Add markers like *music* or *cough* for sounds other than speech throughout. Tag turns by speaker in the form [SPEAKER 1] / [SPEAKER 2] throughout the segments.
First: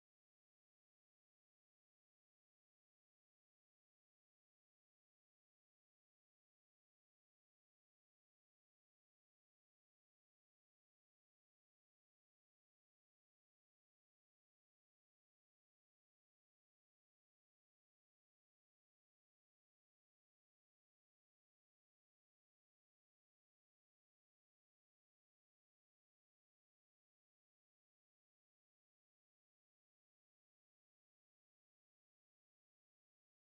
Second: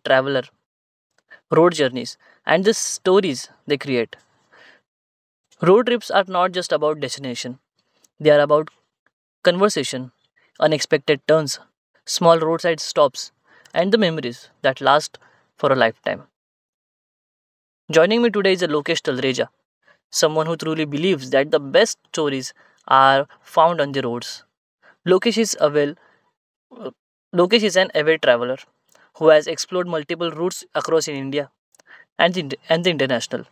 [SPEAKER 1] traveler road journeys and the stories they create. Road trips are not just about destination, they are about conversation, unexpected turns, small roadside stops, and the memories that last for a lifetime. Joining me today is Lokesh Talreja someone who truly believes that the best stories are found on the roads. Lokesh is a well, Lokesh is an avid traveler who has explored multiple routes across in India and the international,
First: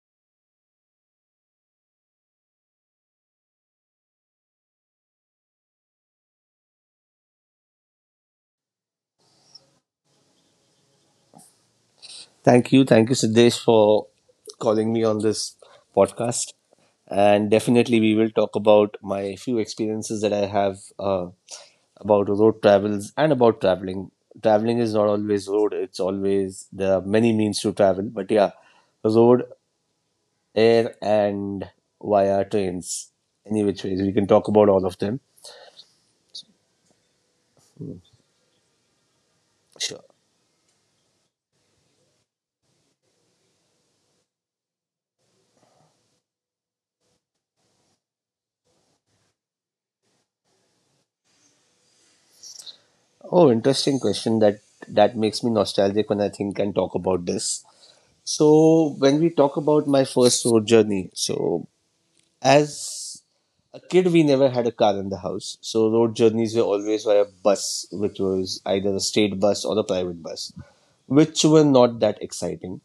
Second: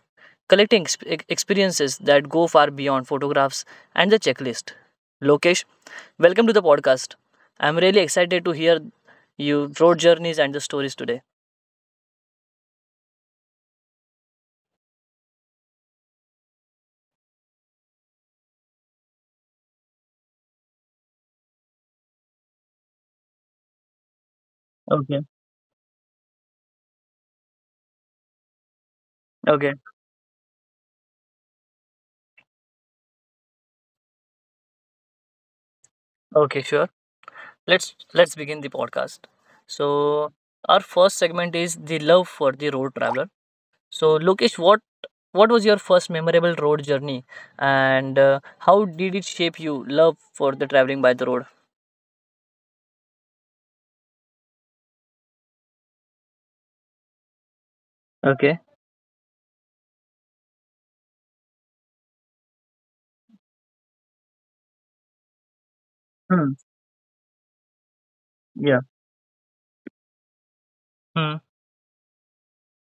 [SPEAKER 1] collecting experiences that go far beyond photographs and the checklist. Lokesh, welcome to the podcast. I'm really excited to hear you road journeys and the stories today.
[SPEAKER 2] Thank you. Thank you, Siddesh, for calling me on this podcast. And definitely, we will talk about my few experiences that I have about road travels and about traveling. Traveling
[SPEAKER 1] Okay.
[SPEAKER 2] is not always road, it's always there are many means to travel. But yeah,
[SPEAKER 1] Okay.
[SPEAKER 2] road, air, and via trains, any which ways. We can talk about all of them.
[SPEAKER 1] Okay. Sure. let's let's begin the podcast, so
[SPEAKER 2] Sure.
[SPEAKER 1] our first segment is the love for the road traveler. So, Lokesh, what was your first memorable road journey, and how did it shape you love for the traveling by the road?
[SPEAKER 2] Oh, interesting question. That makes me nostalgic when I think and talk about this.
[SPEAKER 1] Okay.
[SPEAKER 2] So when we talk about my first road journey, so as a kid we never had a car in the house. So road
[SPEAKER 1] Hmm.
[SPEAKER 2] journeys were always via bus, which was
[SPEAKER 1] Yeah.
[SPEAKER 2] either a state bus or a private bus,
[SPEAKER 1] Hmm.
[SPEAKER 2] which were not that exciting.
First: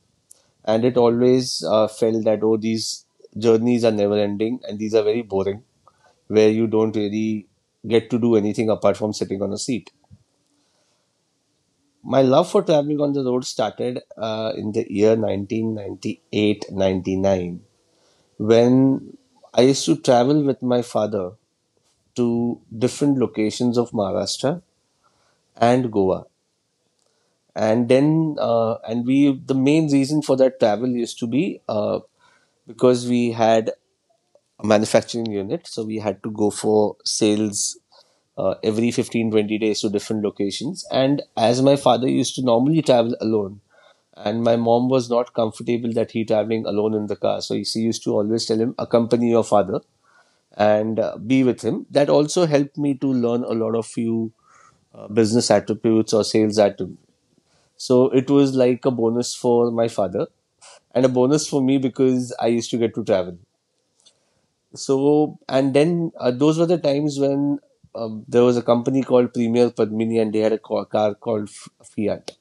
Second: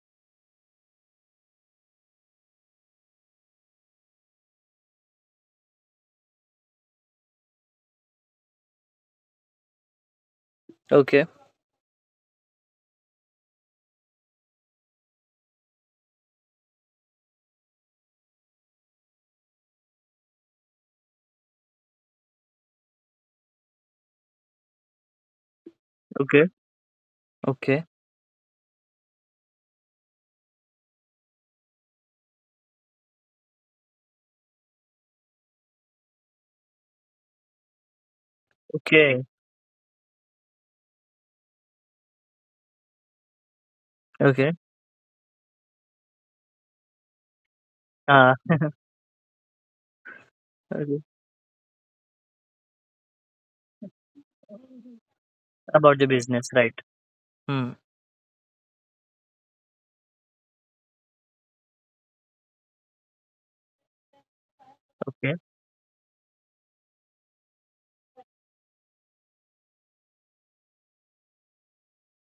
[SPEAKER 2] And it always felt that oh these journeys are never ending and these are very boring, where you don't really get to do anything apart from sitting on a seat.
[SPEAKER 1] Okay.
[SPEAKER 2] My love for traveling on the road started in the year 1998-99. When I used to travel with my father to different locations of Maharashtra and Goa.
[SPEAKER 1] Okay. Okay.
[SPEAKER 2] And then, the main reason for that travel used to be because we had a manufacturing unit, so we had to go for sales every 15
[SPEAKER 1] Okay.
[SPEAKER 2] 20 days to different locations. And as my father used to normally travel alone, and my
[SPEAKER 1] Okay.
[SPEAKER 2] mom was not comfortable that he traveling alone in the car, so she used to
[SPEAKER 1] Ah.
[SPEAKER 2] always tell him, accompany your father and
[SPEAKER 1] Okay.
[SPEAKER 2] be with him. That also helped me to learn a lot of few business
[SPEAKER 1] About the
[SPEAKER 2] attributes or
[SPEAKER 1] business,
[SPEAKER 2] sales
[SPEAKER 1] right?
[SPEAKER 2] attributes.
[SPEAKER 1] Hmm.
[SPEAKER 2] So it was like a bonus for my father and a bonus for me because I used to get to travel. So
[SPEAKER 1] Okay.
[SPEAKER 2] and then those were the times when there was a company called Premier Padmini and they had a car called Fiat,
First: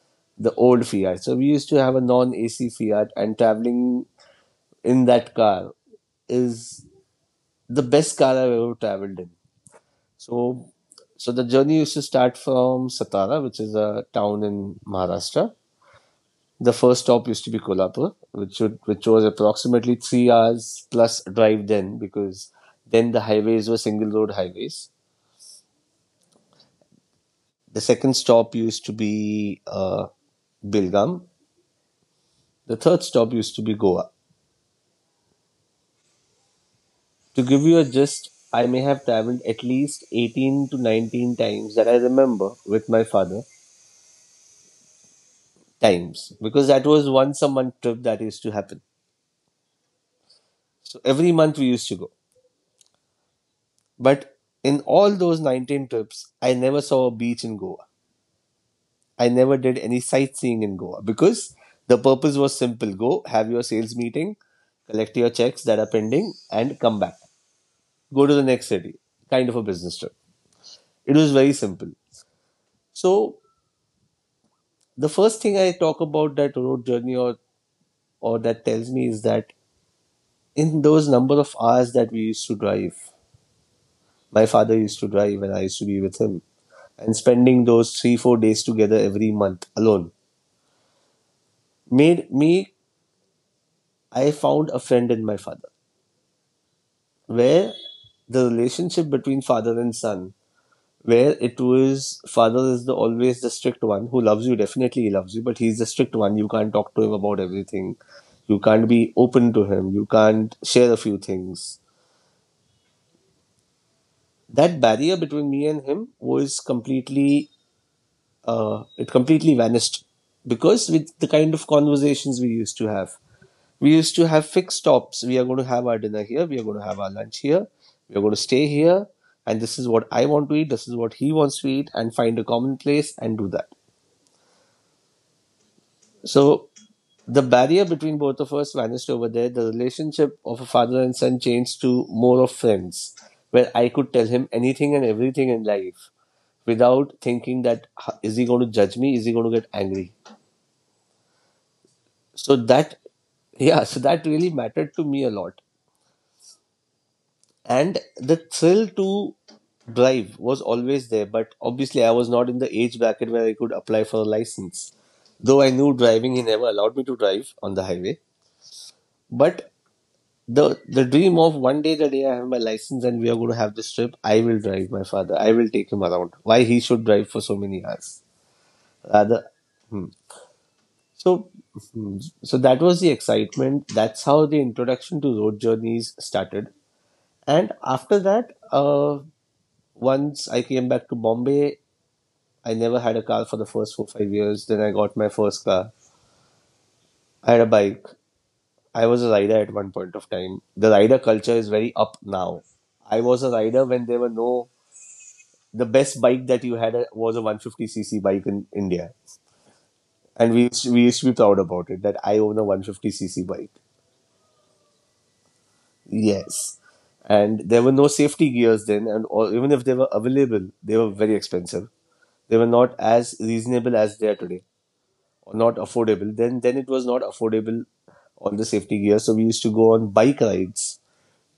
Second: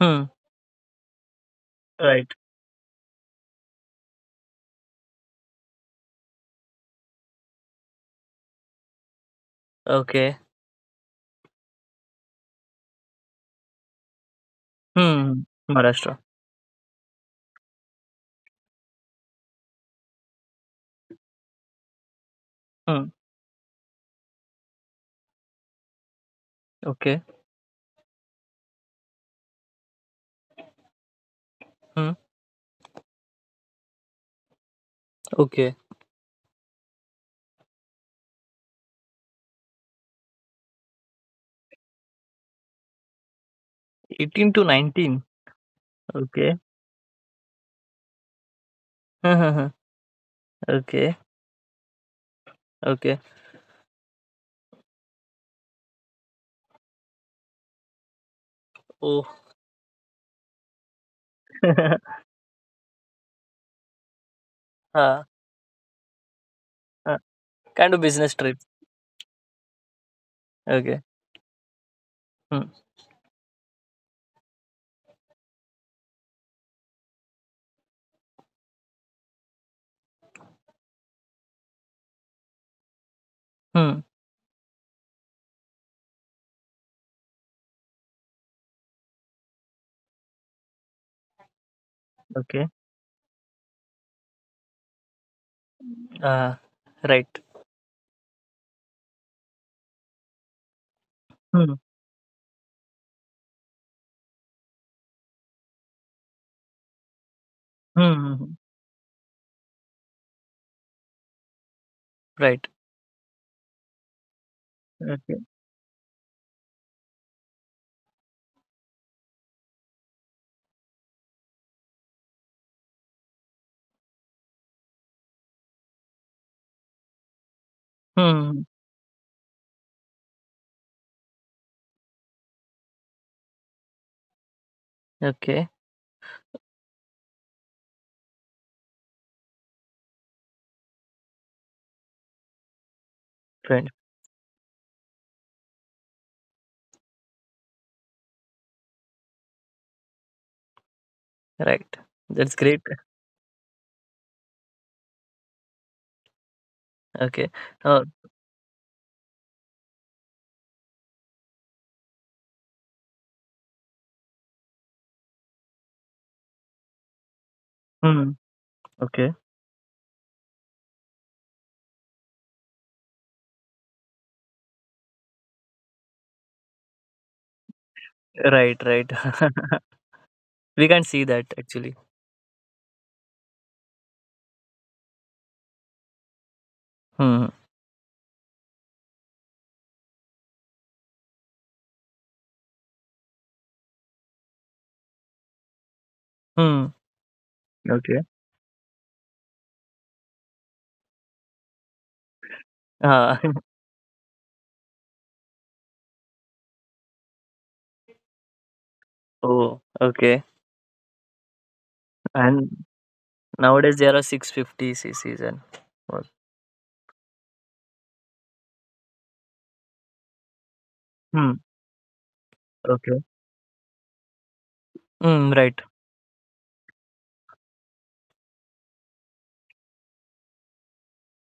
[SPEAKER 1] Hmm.
[SPEAKER 2] the old Fiat. So we used to have a
[SPEAKER 1] Right.
[SPEAKER 2] non-AC Fiat, and traveling in that car is the best car I've ever traveled in.
[SPEAKER 1] Okay.
[SPEAKER 2] So, so the journey used to start from Satara, which is a town in
[SPEAKER 1] Hmm.
[SPEAKER 2] Maharashtra.
[SPEAKER 1] Hmm. Maharashtra.
[SPEAKER 2] The first stop used to be Kolhapur, which would, which was approximately 3 hours plus drive then, because
[SPEAKER 1] Hmm.
[SPEAKER 2] then the highways were single road highways.
[SPEAKER 1] Okay.
[SPEAKER 2] The second stop used to be Bilgam.
[SPEAKER 1] Hmm.
[SPEAKER 2] The third stop used to be Goa.
[SPEAKER 1] Okay.
[SPEAKER 2] To give you a gist, I may have traveled at least 18 to 19 times that I remember with my father
[SPEAKER 1] 18 to 19.
[SPEAKER 2] times,
[SPEAKER 1] Okay.
[SPEAKER 2] because that was once a month trip that used to happen.
[SPEAKER 1] *laughs* Huh, huh, huh.
[SPEAKER 2] So
[SPEAKER 1] Okay,
[SPEAKER 2] every month we used to go.
[SPEAKER 1] okay.
[SPEAKER 2] But in all those 19 trips, I never saw a beach in Goa.
[SPEAKER 1] Oh.
[SPEAKER 2] I never did any sightseeing in Goa because the
[SPEAKER 1] *laughs*
[SPEAKER 2] purpose was simple, go, have your sales meeting, collect
[SPEAKER 1] uh,
[SPEAKER 2] your checks that are pending, and come back.
[SPEAKER 1] uh, Kind of
[SPEAKER 2] Go to
[SPEAKER 1] business
[SPEAKER 2] the
[SPEAKER 1] trip.
[SPEAKER 2] next city. Kind of a business trip.
[SPEAKER 1] Okay.
[SPEAKER 2] It was very simple.
[SPEAKER 1] Hmm.
[SPEAKER 2] So the first thing I talk about that road journey or that tells me is that in those number of hours that we used to drive,
[SPEAKER 1] Hmm.
[SPEAKER 2] my father used to drive and I used to be with him. And spending those three, 4 days together every month alone made
[SPEAKER 1] Okay.
[SPEAKER 2] me, I found a friend in my father,
[SPEAKER 1] Uh, right.
[SPEAKER 2] where the relationship between father and son, where it
[SPEAKER 1] Hmm.
[SPEAKER 2] was father is the always the strict one who loves you, definitely he loves you, but he's the strict one. You can't talk to him about everything.
[SPEAKER 1] Hmm. Hmm, hmm.
[SPEAKER 2] You can't be open to him. You can't share a few things.
[SPEAKER 1] Right.
[SPEAKER 2] That barrier
[SPEAKER 1] Okay.
[SPEAKER 2] between me and him was completely it completely vanished, because with the kind of conversations we used to have, we used to have fixed stops. We are going to have our dinner here, we are going to have our lunch here, we are going to
[SPEAKER 1] Hmm.
[SPEAKER 2] stay here, and this is what I want to eat, this is what he wants to eat, and find a common place and do that.
[SPEAKER 1] Okay.
[SPEAKER 2] So the barrier between both of us vanished over there. The relationship of a father and son changed to more of friends, where I
[SPEAKER 1] Friend.
[SPEAKER 2] could tell him anything and everything in life, without thinking that is he going to judge me, is he going to get angry.
[SPEAKER 1] Right. That's
[SPEAKER 2] So
[SPEAKER 1] great.
[SPEAKER 2] that, yeah, so that really mattered to me a lot.
[SPEAKER 1] Okay.
[SPEAKER 2] And
[SPEAKER 1] Uh,
[SPEAKER 2] the thrill to drive was always there, but obviously I was not in the age bracket where I could apply for a license. Though I knew driving, he never allowed me to drive on the highway.
[SPEAKER 1] hmm. Okay.
[SPEAKER 2] But the dream of one day, the day I have my license and we are going to have this trip, I will drive my father, I will take him around, why he should drive for so many hours
[SPEAKER 1] Right. Right.
[SPEAKER 2] rather.
[SPEAKER 1] *laughs*
[SPEAKER 2] Hmm.
[SPEAKER 1] We can't see that
[SPEAKER 2] So,
[SPEAKER 1] actually.
[SPEAKER 2] so that was the excitement. That's how the introduction to road journeys started.
[SPEAKER 1] Hmm.
[SPEAKER 2] And after that, once I came back to Bombay, I never had a car for the first 4-5 years. Then I got my first car.
[SPEAKER 1] Hmm.
[SPEAKER 2] I had a bike.
[SPEAKER 1] Okay.
[SPEAKER 2] I was a rider at one point of time. The rider culture is very up now. I
[SPEAKER 1] Uh,
[SPEAKER 2] was a
[SPEAKER 1] *laughs*
[SPEAKER 2] rider when there were no. The best bike that you had was a 150cc bike in India,
[SPEAKER 1] *laughs* oh. Okay.
[SPEAKER 2] and we used to be proud about it that I own a
[SPEAKER 1] And
[SPEAKER 2] 150cc bike.
[SPEAKER 1] nowadays there are 650 cc's and all.
[SPEAKER 2] Yes. And there were no safety gears then, and or even if they were available, they were very
[SPEAKER 1] Hmm.
[SPEAKER 2] expensive. They were not
[SPEAKER 1] Okay.
[SPEAKER 2] as reasonable as they are today,
[SPEAKER 1] Hmm.
[SPEAKER 2] or not
[SPEAKER 1] Right.
[SPEAKER 2] affordable. Then it was not affordable on the safety gear, so we used to go on bike rides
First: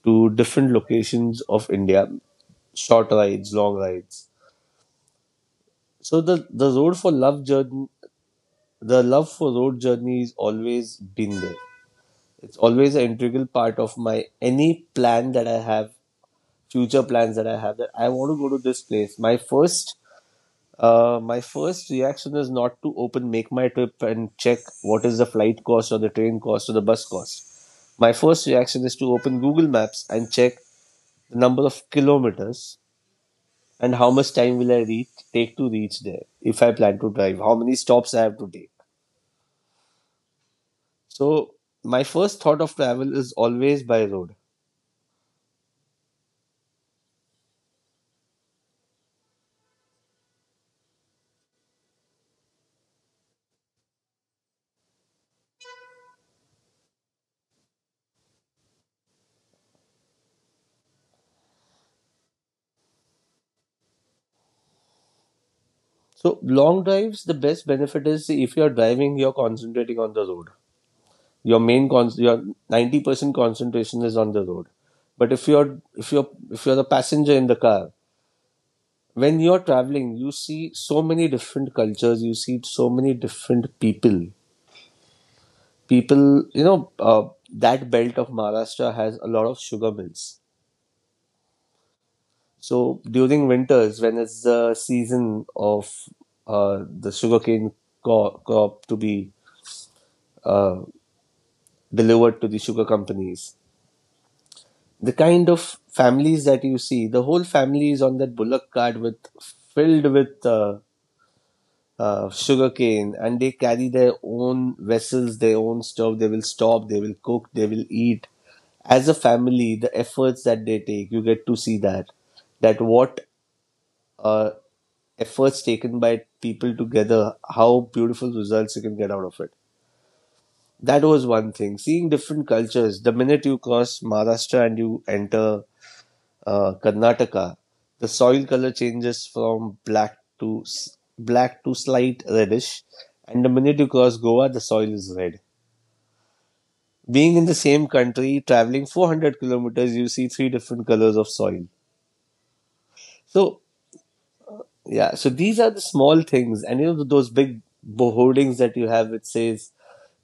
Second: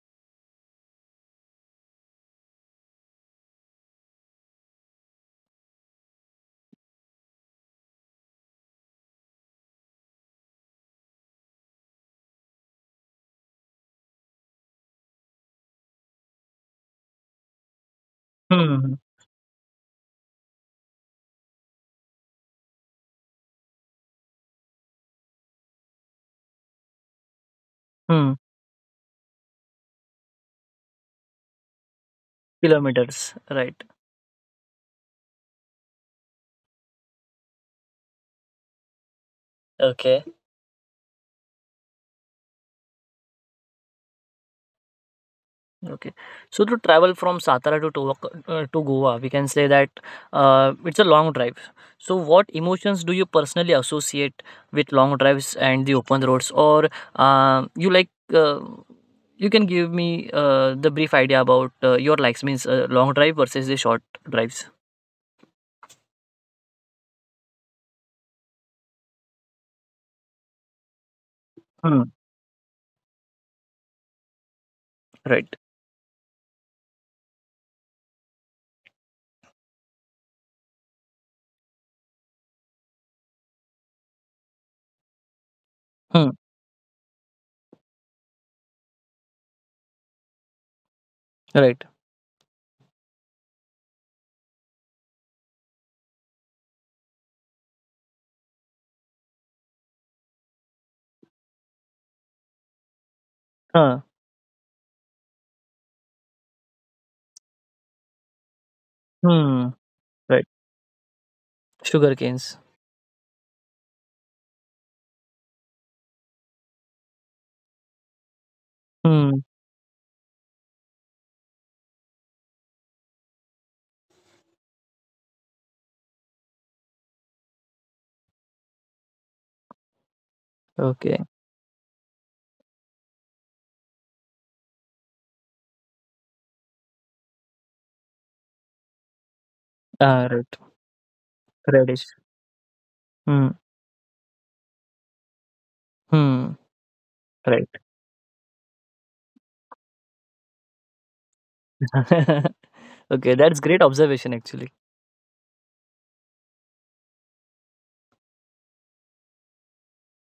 [SPEAKER 2] to different locations of India, short rides, long rides. So the road for love journey, the love for road journey has always been there. It's always an integral part of my any plan that I have, future plans that I have, that I want to go to this
[SPEAKER 1] Hmm.
[SPEAKER 2] place. My first reaction is not to open make my trip and check what is the flight cost or the train cost or the bus cost. My
[SPEAKER 1] Hmm,
[SPEAKER 2] first reaction is to open Google Maps and check the number of kilometers
[SPEAKER 1] kilometers, right.
[SPEAKER 2] and how much time will I reach take to reach there, if I plan to drive, how many stops I have to take.
[SPEAKER 1] Okay.
[SPEAKER 2] So my first thought of travel is always by road.
[SPEAKER 1] Okay. So to travel from Satara to to Goa, we can say that it's a long drive. So what emotions do you personally associate with long drives and the open roads, or you like? You can give me the brief idea about your likes means long drive versus the short drives.
[SPEAKER 2] So long drives, the best benefit is if you are driving, you're concentrating on the road. Your main
[SPEAKER 1] Hmm.
[SPEAKER 2] your 90% concentration is on the road, but if
[SPEAKER 1] Right.
[SPEAKER 2] you're if you're if you're the passenger in the car, when you're traveling you see so many different cultures, you see so many different people,
[SPEAKER 1] Hmm.
[SPEAKER 2] you know, that belt of Maharashtra has a lot of sugar mills.
[SPEAKER 1] Right.
[SPEAKER 2] So during winters, when it's the season of uh, the sugarcane crop to be uh, delivered to the sugar companies,
[SPEAKER 1] Huh.
[SPEAKER 2] the kind of families that you see, the whole family is on that bullock cart with,
[SPEAKER 1] Hmm.
[SPEAKER 2] filled with
[SPEAKER 1] Right. Sugar canes.
[SPEAKER 2] sugarcane, and they carry their own vessels, their own stuff. They will stop, they will cook, they will eat. As a
[SPEAKER 1] Hmm.
[SPEAKER 2] family, the efforts that they take, you get to see that, what uh, efforts taken by people together, how beautiful results you can get out of it. That
[SPEAKER 1] Okay.
[SPEAKER 2] was one thing. Seeing different cultures. The minute you cross Maharashtra and you enter Karnataka, the soil color changes from black
[SPEAKER 1] Ah, right.
[SPEAKER 2] to black to
[SPEAKER 1] Radish.
[SPEAKER 2] slight reddish, and the
[SPEAKER 1] Hmm.
[SPEAKER 2] minute you cross Goa, the soil is red.
[SPEAKER 1] Hmm,
[SPEAKER 2] Being in the
[SPEAKER 1] right.
[SPEAKER 2] same country, traveling 400 kilometers, you see three different colors of soil.
[SPEAKER 1] *laughs* Okay, that's
[SPEAKER 2] So
[SPEAKER 1] great observation actually.
[SPEAKER 2] yeah, so these are the small things, and you know those big hoardings that you have, which says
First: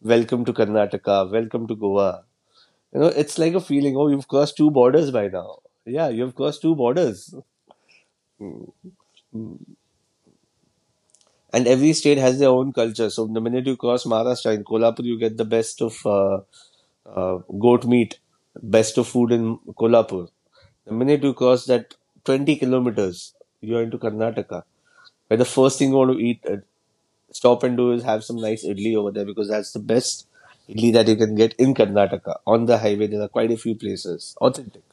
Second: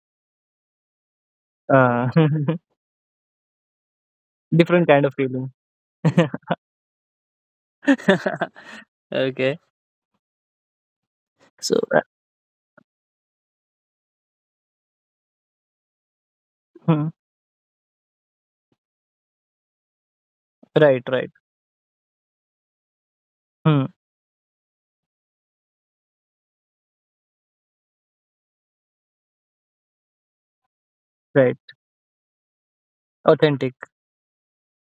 [SPEAKER 2] "Welcome to Karnataka," "Welcome to
[SPEAKER 1] Uh,
[SPEAKER 2] Goa."
[SPEAKER 1] *laughs*
[SPEAKER 2] You know, it's like a feeling. Oh, you've crossed two
[SPEAKER 1] Different kind
[SPEAKER 2] borders
[SPEAKER 1] of
[SPEAKER 2] by
[SPEAKER 1] feeling.
[SPEAKER 2] now. Yeah, you've
[SPEAKER 1] *laughs*
[SPEAKER 2] crossed two borders.
[SPEAKER 1] Okay.
[SPEAKER 2] And
[SPEAKER 1] So,
[SPEAKER 2] every state has their own culture. So the minute you cross Maharashtra in Kolhapur, you get the best of
[SPEAKER 1] hmm,
[SPEAKER 2] goat meat, best of food in Kolhapur. The
[SPEAKER 1] right,
[SPEAKER 2] minute
[SPEAKER 1] right.
[SPEAKER 2] you cross that 20 kilometers, you're
[SPEAKER 1] Hmm,
[SPEAKER 2] into Karnataka, where the first thing you want to eat, stop and do is have some nice idli over there because that's the best idli that you can get
[SPEAKER 1] right.
[SPEAKER 2] in Karnataka. On the highway, there are quite a
[SPEAKER 1] Authentic.
[SPEAKER 2] few places, authentic.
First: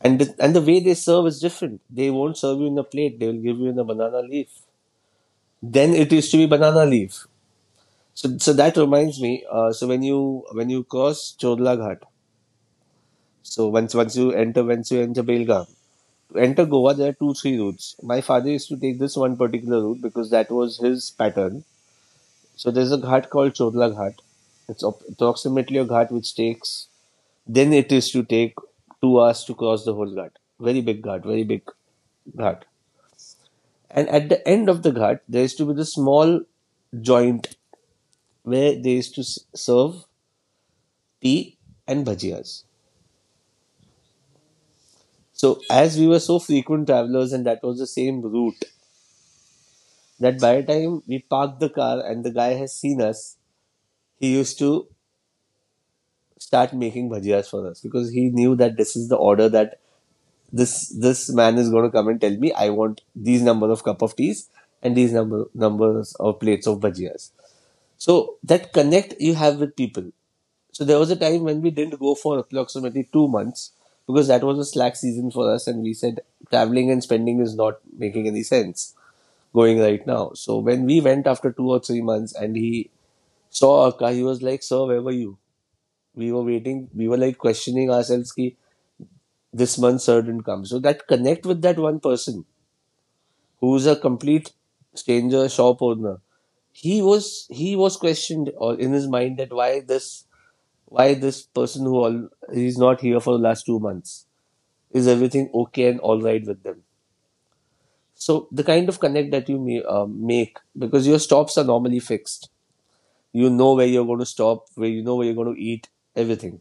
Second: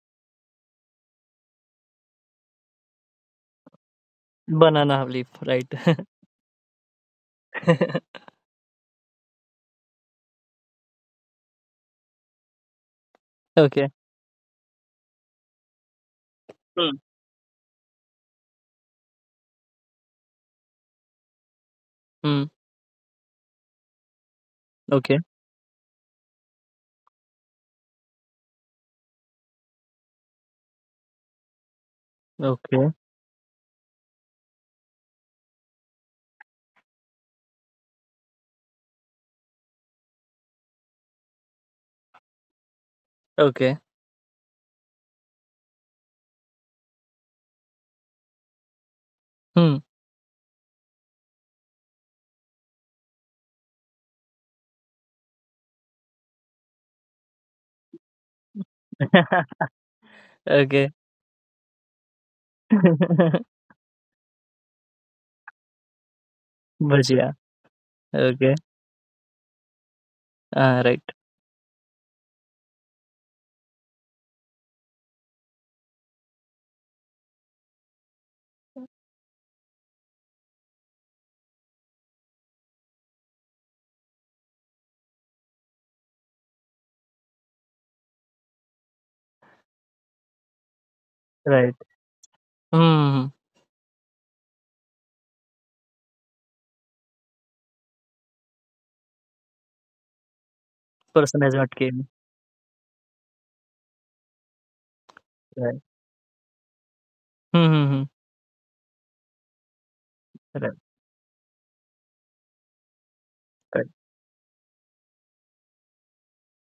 [SPEAKER 2] And the way they serve is different. They won't serve you in a plate, they will give you in a banana leaf.
[SPEAKER 1] Banana leaf, right.
[SPEAKER 2] Then it used to be banana leaf.
[SPEAKER 1] *laughs*
[SPEAKER 2] So, so that reminds me. So when you cross Chodla Ghat, so
[SPEAKER 1] Okay.
[SPEAKER 2] once you enter Belgaum, to enter Goa
[SPEAKER 1] Hmm.
[SPEAKER 2] there are 2-3 routes. My father used to take this one particular route because that was his pattern.
[SPEAKER 1] Hmm.
[SPEAKER 2] So there's a ghat called Chodla Ghat. It's
[SPEAKER 1] Okay.
[SPEAKER 2] approximately a ghat which takes then it is to take 2 hours to cross the whole ghat. Very big ghat, very big ghat.
[SPEAKER 1] Okay.
[SPEAKER 2] And at the end of the ghat, there used to be the small joint where they used to serve tea and bhajiyas.
[SPEAKER 1] Okay.
[SPEAKER 2] So as we were so frequent travelers and that was the same route
[SPEAKER 1] Hmm.
[SPEAKER 2] that by the time we parked the car and the guy has seen us, he used to start making bhajiyas for us because he knew that this is the order
[SPEAKER 1] *laughs*
[SPEAKER 2] that this
[SPEAKER 1] Okay.
[SPEAKER 2] this man is going to come and tell me I want these
[SPEAKER 1] *laughs*
[SPEAKER 2] number of cup of teas and these numbers of plates of bhajiyas.
[SPEAKER 1] Bhajia.
[SPEAKER 2] So
[SPEAKER 1] Okay.
[SPEAKER 2] that connect you have with people.
[SPEAKER 1] Ah,
[SPEAKER 2] So there
[SPEAKER 1] right.
[SPEAKER 2] was a time when we didn't go for approximately 2 months because that was a slack season for us, and we said traveling and spending is not making any sense going right now. So when we went after 2 or 3 months, and he saw our car, he was like, "Sir, where were you? We were waiting. We were like questioning ourselves, 'Ki this month, sir didn't come.'" So that connect with
[SPEAKER 1] Right.
[SPEAKER 2] that one person
[SPEAKER 1] Hmm.
[SPEAKER 2] who's a complete stranger, shop owner, he was questioned or in his mind that why this
[SPEAKER 1] Person has not
[SPEAKER 2] person who
[SPEAKER 1] came.
[SPEAKER 2] all he's not here for the last 2 months. Is everything
[SPEAKER 1] Right.
[SPEAKER 2] okay and all right with them?
[SPEAKER 1] Hmm. Hmm, hmm.
[SPEAKER 2] So the kind of connect that you may, make
[SPEAKER 1] Right.
[SPEAKER 2] because your stops are normally fixed, you know
[SPEAKER 1] Right.
[SPEAKER 2] where you're going to stop, where you know where you're going to eat, everything.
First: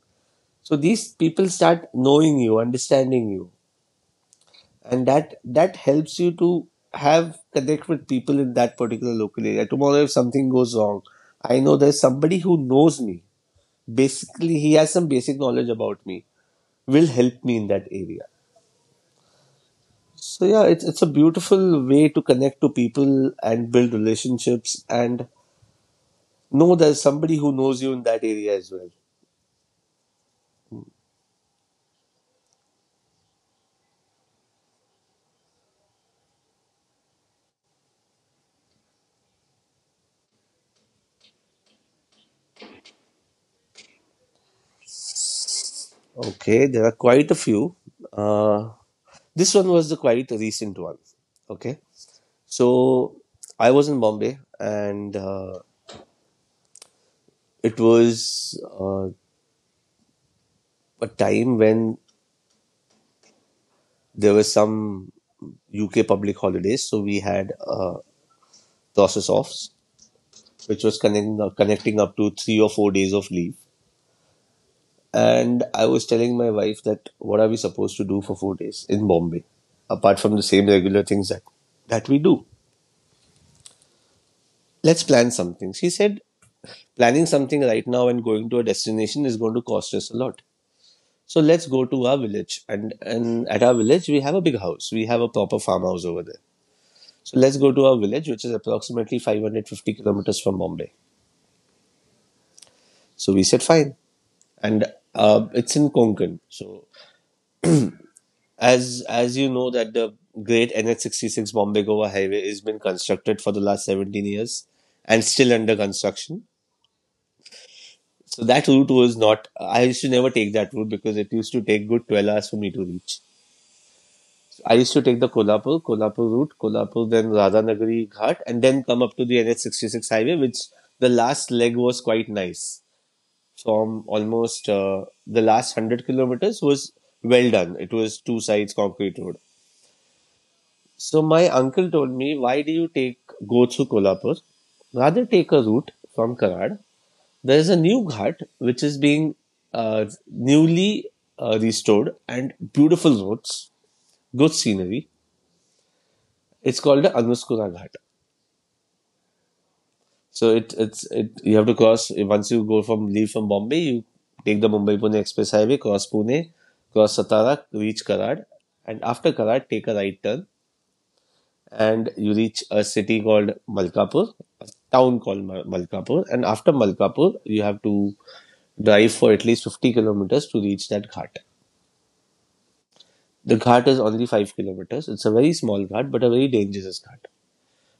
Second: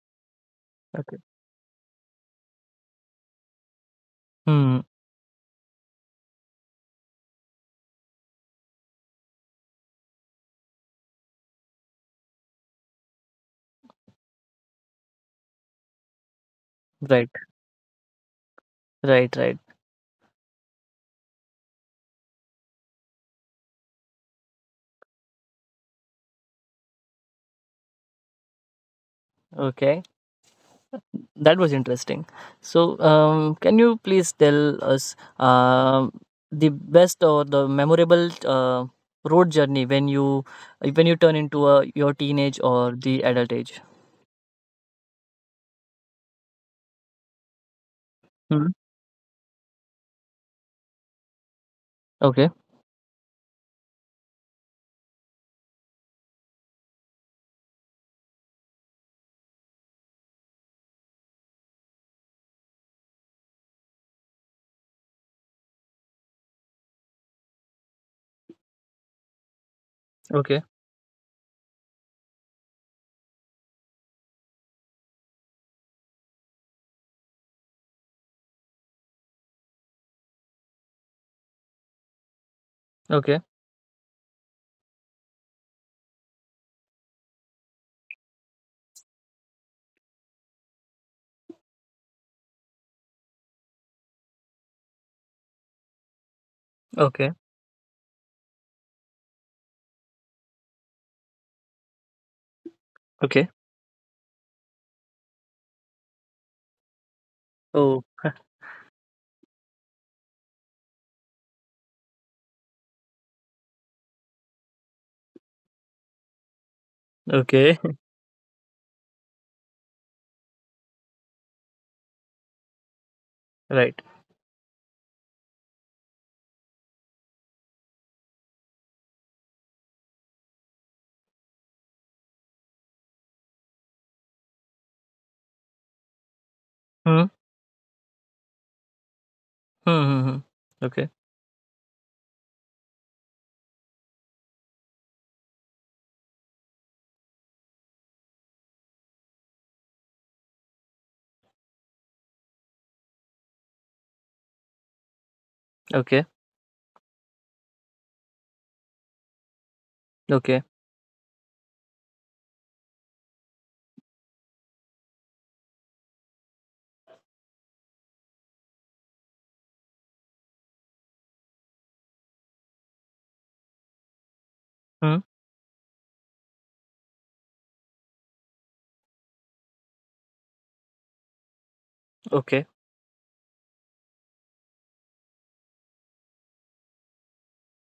[SPEAKER 2] So these
[SPEAKER 1] Okay.
[SPEAKER 2] people start knowing you, understanding you,
[SPEAKER 1] Hmm.
[SPEAKER 2] and that helps you to have connect with people in that particular local area. Tomorrow if something goes wrong, I know there's somebody who knows me, basically he has some basic knowledge about me, will
[SPEAKER 1] Right.
[SPEAKER 2] help me in that area.
[SPEAKER 1] Right. Right.
[SPEAKER 2] So yeah, it's a beautiful way to connect to people and build relationships and know there's somebody who knows you in that area as well.
[SPEAKER 1] Okay, that was interesting. So, can you please tell us the best or the memorable uh, road journey when you turn into your teenage or the adult age?
[SPEAKER 2] Okay, there are quite a few.
[SPEAKER 1] Hmm.
[SPEAKER 2] Uh, this one was the quite recent one. Okay,
[SPEAKER 1] Okay.
[SPEAKER 2] so I was in Bombay and it was a time when there were some UK public holidays, so we had process offs,
[SPEAKER 1] Okay.
[SPEAKER 2] which was connecting up to 3 or 4 days of leave. And I was telling my wife that what are we supposed to do for 4 days in Bombay, apart from the same regular things that we do.
[SPEAKER 1] Okay.
[SPEAKER 2] Let's plan something. She said, planning something right now and going to a destination is going to cost us a lot. So let's go to our village, and at our village we have a big house. We have a proper farmhouse over there.
[SPEAKER 1] Okay.
[SPEAKER 2] So let's go to our village, which is approximately 550 kilometers from Bombay. So we
[SPEAKER 1] Okay.
[SPEAKER 2] said fine, and it's in Konkan. So
[SPEAKER 1] Oh. *laughs*
[SPEAKER 2] as you know that the great NH66 Bombay Goa Highway has been constructed for the last 17 years and still under construction.
[SPEAKER 1] Okay. *laughs*
[SPEAKER 2] So that route was not, I used to never take that route because it used to take good 12 hours for me to reach.
[SPEAKER 1] Right.
[SPEAKER 2] I used to take the Kolhapur route, Kolhapur then Radhanagari Ghat and then come up to the NH66 highway, which the last leg was quite nice. From almost the last 100 kilometers was
[SPEAKER 1] Hmm.
[SPEAKER 2] well done. It was two sides concrete road.
[SPEAKER 1] Hmm. Hmm, hmm. Okay.
[SPEAKER 2] So my uncle told me, why do you take go through Kolhapur? Rather take a route from Karad. There is a new ghat which is being newly restored, and beautiful roads, good scenery.
[SPEAKER 1] Okay.
[SPEAKER 2] It's called the Anuskura Ghat. So
[SPEAKER 1] Okay.
[SPEAKER 2] it it's it you have to cross once you go from leave from Bombay, you take the Mumbai Pune Express Highway, cross Pune, cross Satara, reach Karad, and after Karad take a right turn and you reach a city called Malkapur, a
[SPEAKER 1] Hmm.
[SPEAKER 2] town called Malkapur, and after Malkapur, you have to drive for at least 50 kilometers to reach that ghat.
[SPEAKER 1] Okay.
[SPEAKER 2] The ghat is only 5 kilometers. It's a very small ghat, but a very dangerous ghat.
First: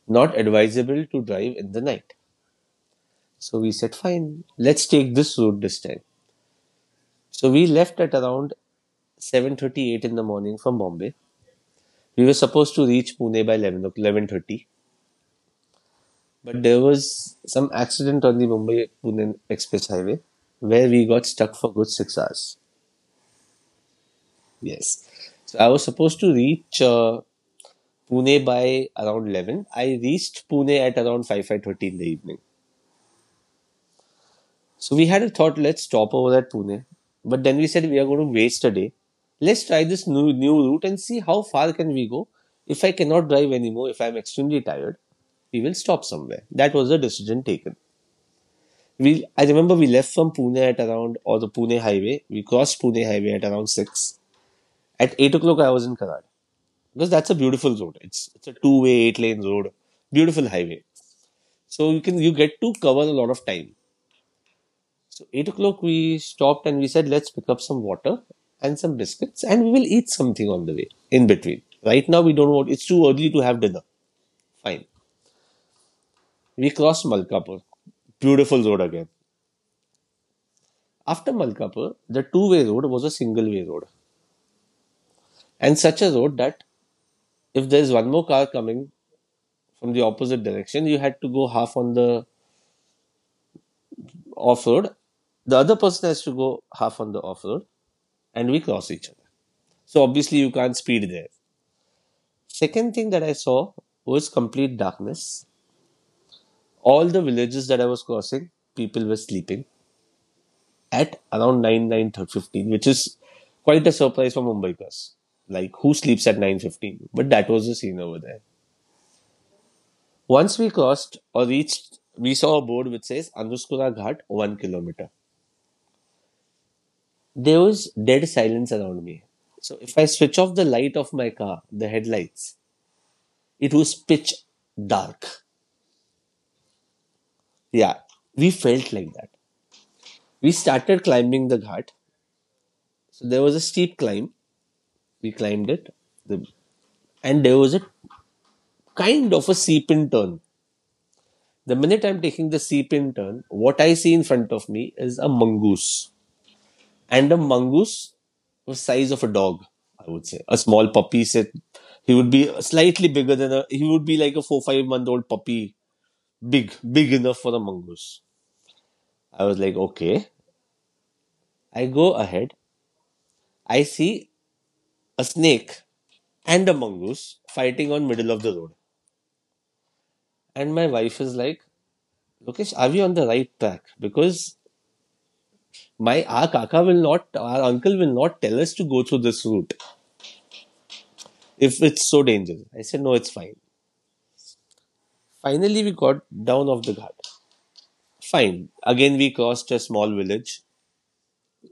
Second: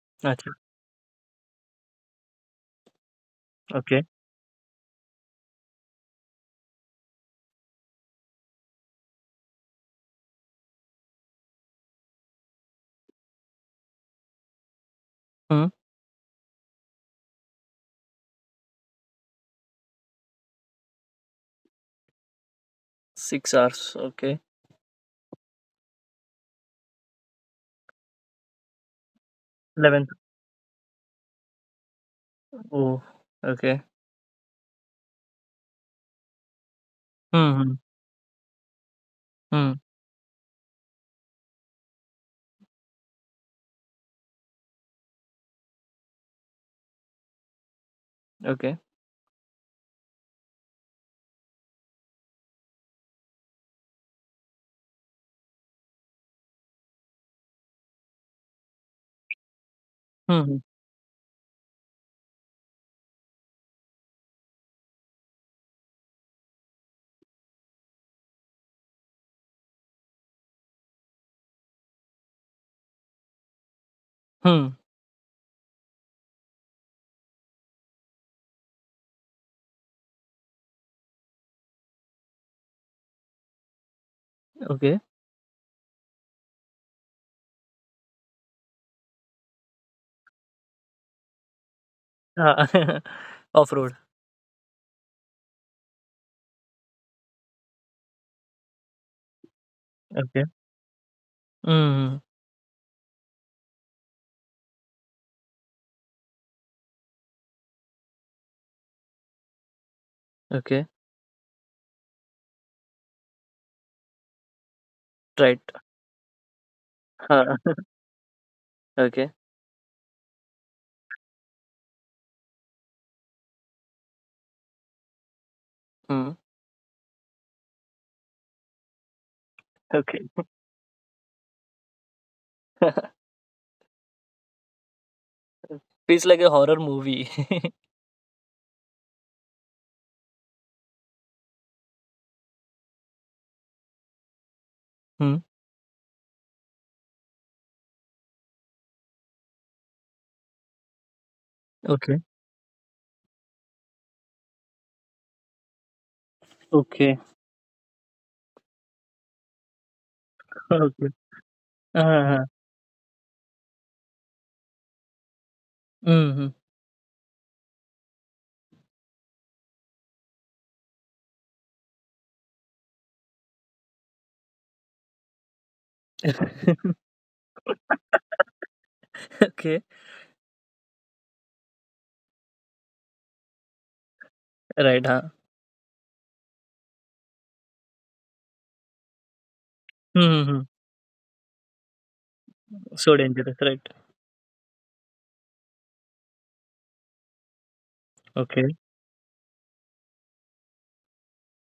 [SPEAKER 2] Not
[SPEAKER 1] Acha.
[SPEAKER 2] advisable to drive in the night. So we said,
[SPEAKER 1] Okay.
[SPEAKER 2] fine, let's take this route this time. So we left at around 7:38 in the morning from Bombay. We were supposed to reach Pune by 11, 11:30.
[SPEAKER 1] Hmm.
[SPEAKER 2] But there was some accident on the Mumbai Pune Express Highway where we got stuck for good 6 hours.
[SPEAKER 1] 6 hours. Okay.
[SPEAKER 2] Yes. So I was supposed to reach Pune by around 11. I
[SPEAKER 1] 11.
[SPEAKER 2] reached Pune at around 5 5:30 in the evening.
[SPEAKER 1] Oh. Okay.
[SPEAKER 2] So we had a thought, let's stop over at Pune. But then
[SPEAKER 1] Hmm.
[SPEAKER 2] we
[SPEAKER 1] Hmm.
[SPEAKER 2] said we are going to waste a day. Let's
[SPEAKER 1] Hmm.
[SPEAKER 2] try this new route and see how far can we go. If I cannot drive anymore, if I'm extremely tired, we will stop somewhere. That was the decision taken.
[SPEAKER 1] Okay.
[SPEAKER 2] We I remember we left from Pune at around, or the Pune highway, we crossed Pune highway at around six. At 8 o'clock, I was in Karad because that's a beautiful road. It's a two way eight-lane road, beautiful
[SPEAKER 1] Mhm.
[SPEAKER 2] highway. So you get to cover a lot of time. So 8 o'clock we stopped and we said let's pick up some water and some biscuits and we will eat something on the way in between. Right now we don't want, it's too early to have dinner.
[SPEAKER 1] Hmm.
[SPEAKER 2] Fine. We crossed Malkapur, beautiful road again. After Malkapur, the two-way road was a single way road.
[SPEAKER 1] Okay.
[SPEAKER 2] And such a road that if there's one more car coming from the opposite direction, you had to go half on the
[SPEAKER 1] Uh, *laughs* Off-road.
[SPEAKER 2] off road. The other person has to go half on the off road, and we cross each other. So obviously, you
[SPEAKER 1] Okay.
[SPEAKER 2] can't speed there.
[SPEAKER 1] Mhm.
[SPEAKER 2] Second thing that I saw was complete darkness. All the villages that I was crossing, people were sleeping
[SPEAKER 1] Okay.
[SPEAKER 2] at around 9:15, which is quite a surprise for Mumbaikars.
[SPEAKER 1] Right.
[SPEAKER 2] Like, who sleeps at 9:15? But that
[SPEAKER 1] Huh.
[SPEAKER 2] was the
[SPEAKER 1] *laughs*
[SPEAKER 2] scene over there.
[SPEAKER 1] Okay.
[SPEAKER 2] Once we crossed or reached, we saw a board which says Anuskura Ghat, 1 kilometer.
[SPEAKER 1] Hmm.
[SPEAKER 2] There was dead silence around me. So if I
[SPEAKER 1] Okay.
[SPEAKER 2] switch off the light of my car, the headlights,
[SPEAKER 1] *laughs*
[SPEAKER 2] it was pitch dark.
[SPEAKER 1] Feels like a horror movie. *laughs*
[SPEAKER 2] Yeah, we felt like that. We started climbing the ghat. So there was a steep climb. We
[SPEAKER 1] Hmm.
[SPEAKER 2] climbed it. And there was a kind of a seep in turn. The minute I'm
[SPEAKER 1] Okay.
[SPEAKER 2] taking the seep in turn, what I see in front of me is a mongoose.
[SPEAKER 1] Okay.
[SPEAKER 2] And a mongoose was size of a dog. I would say a
[SPEAKER 1] *laughs*
[SPEAKER 2] small
[SPEAKER 1] Okay.
[SPEAKER 2] puppy. Said he would be
[SPEAKER 1] Uh-huh.
[SPEAKER 2] slightly bigger than a. He would be like a 4 5 month old puppy,
[SPEAKER 1] Mhm.
[SPEAKER 2] big enough for a mongoose. I was like, okay. I go ahead. I see a snake and a
[SPEAKER 1] *laughs*
[SPEAKER 2] mongoose fighting on middle of the road,
[SPEAKER 1] Okay.
[SPEAKER 2] and my wife is like, Lokesh, are we on the right track? Because
[SPEAKER 1] Right. Huh.
[SPEAKER 2] my our kaka will not, our uncle will not tell us to go through this route
[SPEAKER 1] Mhm.
[SPEAKER 2] if it's so dangerous. I
[SPEAKER 1] Hmm.
[SPEAKER 2] said, no,
[SPEAKER 1] So
[SPEAKER 2] it's fine.
[SPEAKER 1] dangerous. Right.
[SPEAKER 2] Finally, we got down off the guard. Fine.
[SPEAKER 1] Okay.
[SPEAKER 2] Again, we crossed a small village,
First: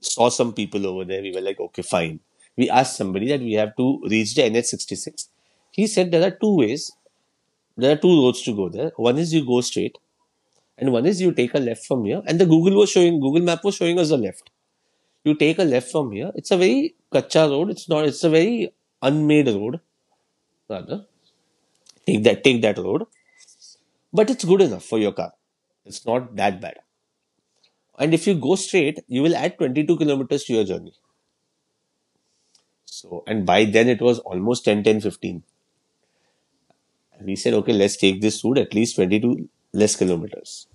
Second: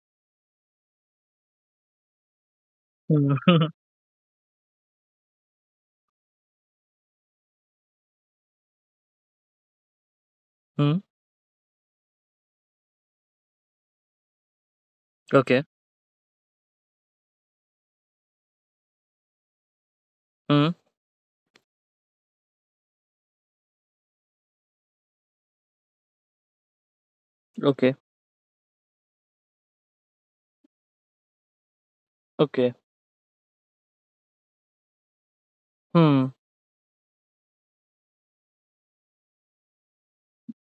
[SPEAKER 2] saw some people over there. We were like, okay, fine. We asked somebody
[SPEAKER 1] Hmm.
[SPEAKER 2] that we
[SPEAKER 1] *laughs*
[SPEAKER 2] have to reach the NH66. He said there are two ways, there are two roads to go there. One is you go straight, and
[SPEAKER 1] Hmm.
[SPEAKER 2] one is you take a left from here. And the Google was showing, Google Map was showing us the left. You take
[SPEAKER 1] Okay.
[SPEAKER 2] a left from here. It's a very kacha road. It's not, it's a very unmade road,
[SPEAKER 1] Hmm.
[SPEAKER 2] rather. Take that road. But it's good enough for your car. It's not that bad.
[SPEAKER 1] Okay.
[SPEAKER 2] And if you go straight, you will add 22 kilometers to your journey.
[SPEAKER 1] Okay.
[SPEAKER 2] So, and by then it was almost 10:15.
[SPEAKER 1] Hmm.
[SPEAKER 2] We said, okay, let's take this route, at least 22 less kilometers.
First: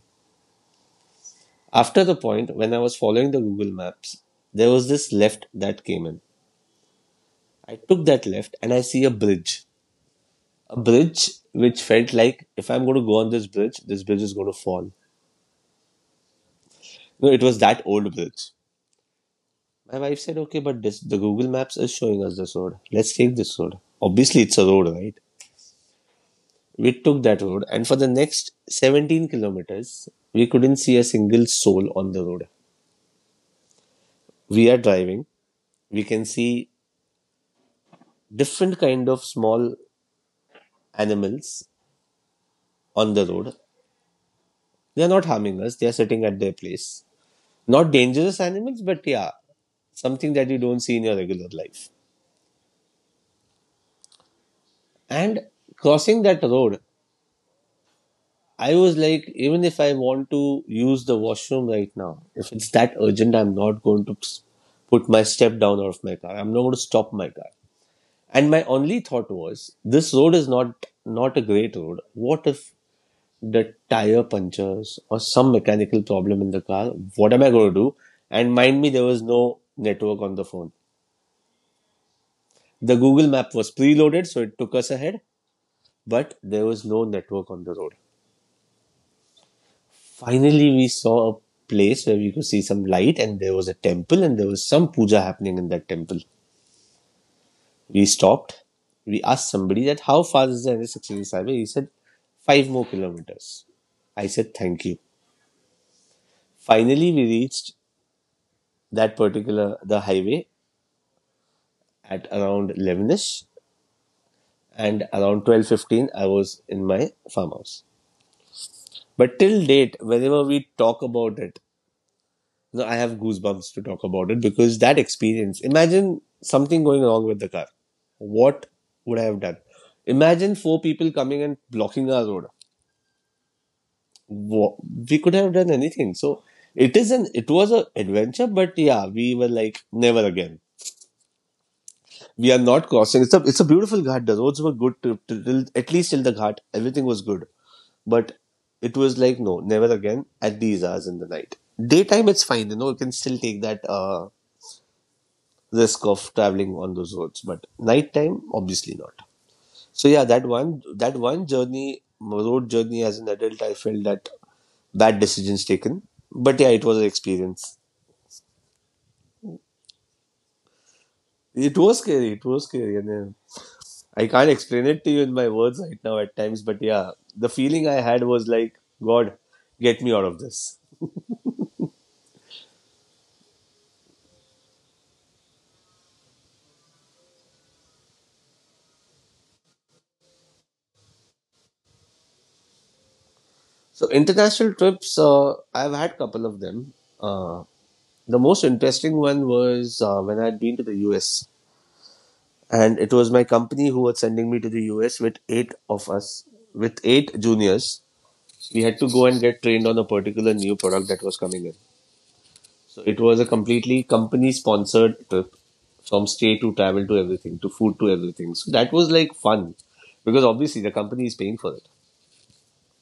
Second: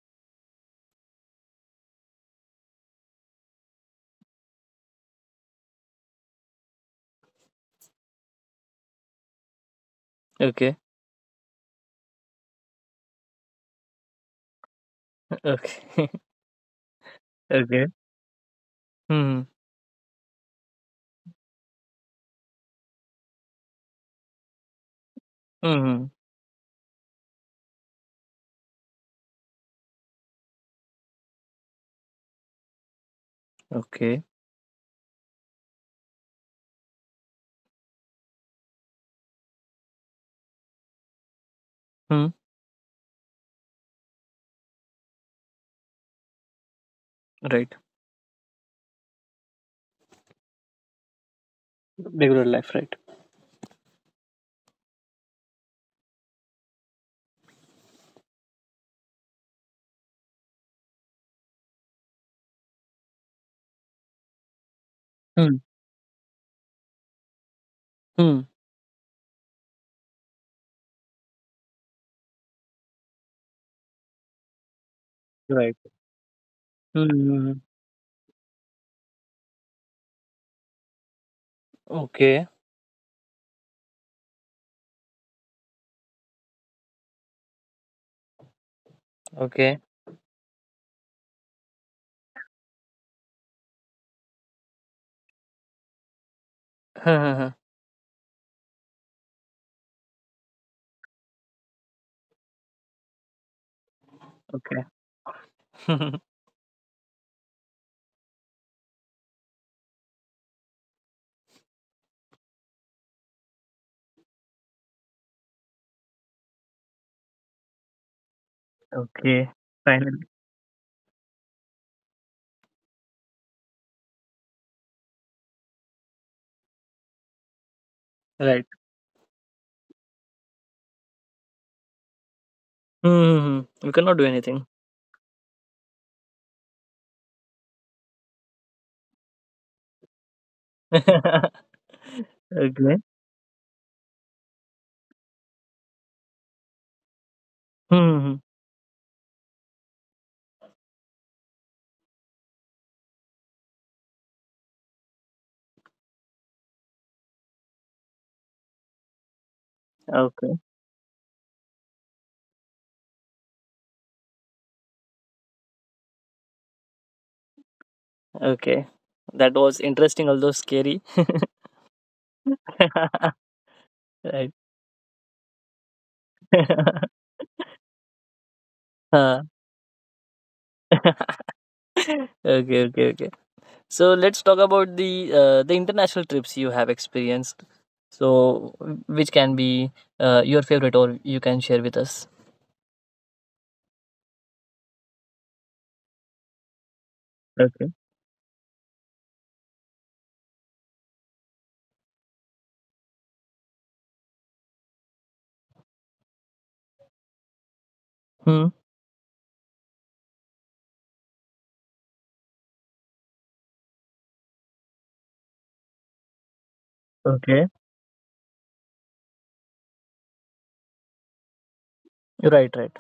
[SPEAKER 2] After the point, when I was following the Google Maps, there was this left that came in. I took that left and I see a bridge.
[SPEAKER 1] Okay.
[SPEAKER 2] A bridge which felt like if I'm going to go on this bridge is going to fall.
[SPEAKER 1] *laughs* Okay. *laughs*
[SPEAKER 2] No, it was that
[SPEAKER 1] Okay.
[SPEAKER 2] old bridge.
[SPEAKER 1] Hmm.
[SPEAKER 2] My wife said, okay, but the Google Maps is showing us this road. Let's take this road. Obviously, it's a road, right?
[SPEAKER 1] Hmm.
[SPEAKER 2] We took that road, and for the next 17 kilometers, we couldn't see a single soul on the road.
[SPEAKER 1] Okay.
[SPEAKER 2] We are driving, we can see different kind of small animals
[SPEAKER 1] Hmm.
[SPEAKER 2] on the road. They are not harming us, they are sitting at their place.
[SPEAKER 1] Right.
[SPEAKER 2] Not dangerous animals, but yeah, something that you don't see in your regular life.
[SPEAKER 1] Regular life. Right.
[SPEAKER 2] And crossing that road, I was like, even if I want to use the washroom right now, if it's that urgent, I'm not going to put my
[SPEAKER 1] Hmm.
[SPEAKER 2] step down out of my car. I'm not going to stop my car.
[SPEAKER 1] Hmm.
[SPEAKER 2] And my only thought was, this road is not a great road. What if the tire punctures or some
[SPEAKER 1] Right.
[SPEAKER 2] mechanical problem in the car? What am I
[SPEAKER 1] Hmm.
[SPEAKER 2] going to do? And mind me, there was no network on the phone.
[SPEAKER 1] Okay.
[SPEAKER 2] The Google map was preloaded, so it took us ahead, but there was no network on the road.
[SPEAKER 1] Okay.
[SPEAKER 2] Finally, we saw a place where we could see some light, and there was a temple, and there was some puja happening in that temple.
[SPEAKER 1] *laughs*
[SPEAKER 2] We stopped. We asked somebody that how far is the NH66 highway? He said 5 more kilometers. I said
[SPEAKER 1] Okay.
[SPEAKER 2] thank you.
[SPEAKER 1] *laughs*
[SPEAKER 2] Finally, we reached that particular the highway at around 11ish, and around 12:15 I was in my farmhouse. But
[SPEAKER 1] Okay.
[SPEAKER 2] till date,
[SPEAKER 1] Finally.
[SPEAKER 2] whenever we talk about it, I have goosebumps to talk about it because that experience. Imagine something going wrong with the car.
[SPEAKER 1] Right.
[SPEAKER 2] What would I have done? Imagine four people coming and blocking our road.
[SPEAKER 1] Hmm. *laughs* We cannot do anything.
[SPEAKER 2] wa- we could have done anything. So it is an it was a adventure, but yeah, we were like never again.
[SPEAKER 1] *laughs*
[SPEAKER 2] We are not
[SPEAKER 1] Okay.
[SPEAKER 2] crossing. It's a beautiful ghat. The roads were good till at least till the ghat. Everything was good,
[SPEAKER 1] Hmm.
[SPEAKER 2] but it was like no, never again at these hours in the night. Daytime it's fine, you can still take that risk of traveling on those roads, but nighttime obviously not. So yeah, that
[SPEAKER 1] Okay.
[SPEAKER 2] one that one journey road journey as an adult, I felt that bad decisions taken. But yeah, it was an experience.
[SPEAKER 1] Okay. That was interesting, although scary. *laughs*
[SPEAKER 2] It was scary. It was scary, and I can't
[SPEAKER 1] Right.
[SPEAKER 2] explain it to you in my words right now at times. But yeah,
[SPEAKER 1] *laughs*
[SPEAKER 2] the feeling I had was like, God,
[SPEAKER 1] Huh.
[SPEAKER 2] get me out of this.
[SPEAKER 1] *laughs* Okay. Okay. Okay. *laughs* So let's talk about the international trips you have experienced. So which can be your favorite, or you can share with us.
[SPEAKER 2] So international trips, I've had couple of them. Uh,
[SPEAKER 1] Okay.
[SPEAKER 2] the most interesting one was when I'd been to the US. And it was my company who was sending me to the US with eight juniors.
[SPEAKER 1] Hmm.
[SPEAKER 2] We had to go and get trained on a particular new product that was coming in. So it was a completely company sponsored trip from stay to travel to everything,
[SPEAKER 1] Okay.
[SPEAKER 2] to food to everything. So that was like fun because obviously the company is paying for it.
[SPEAKER 1] Right. Right.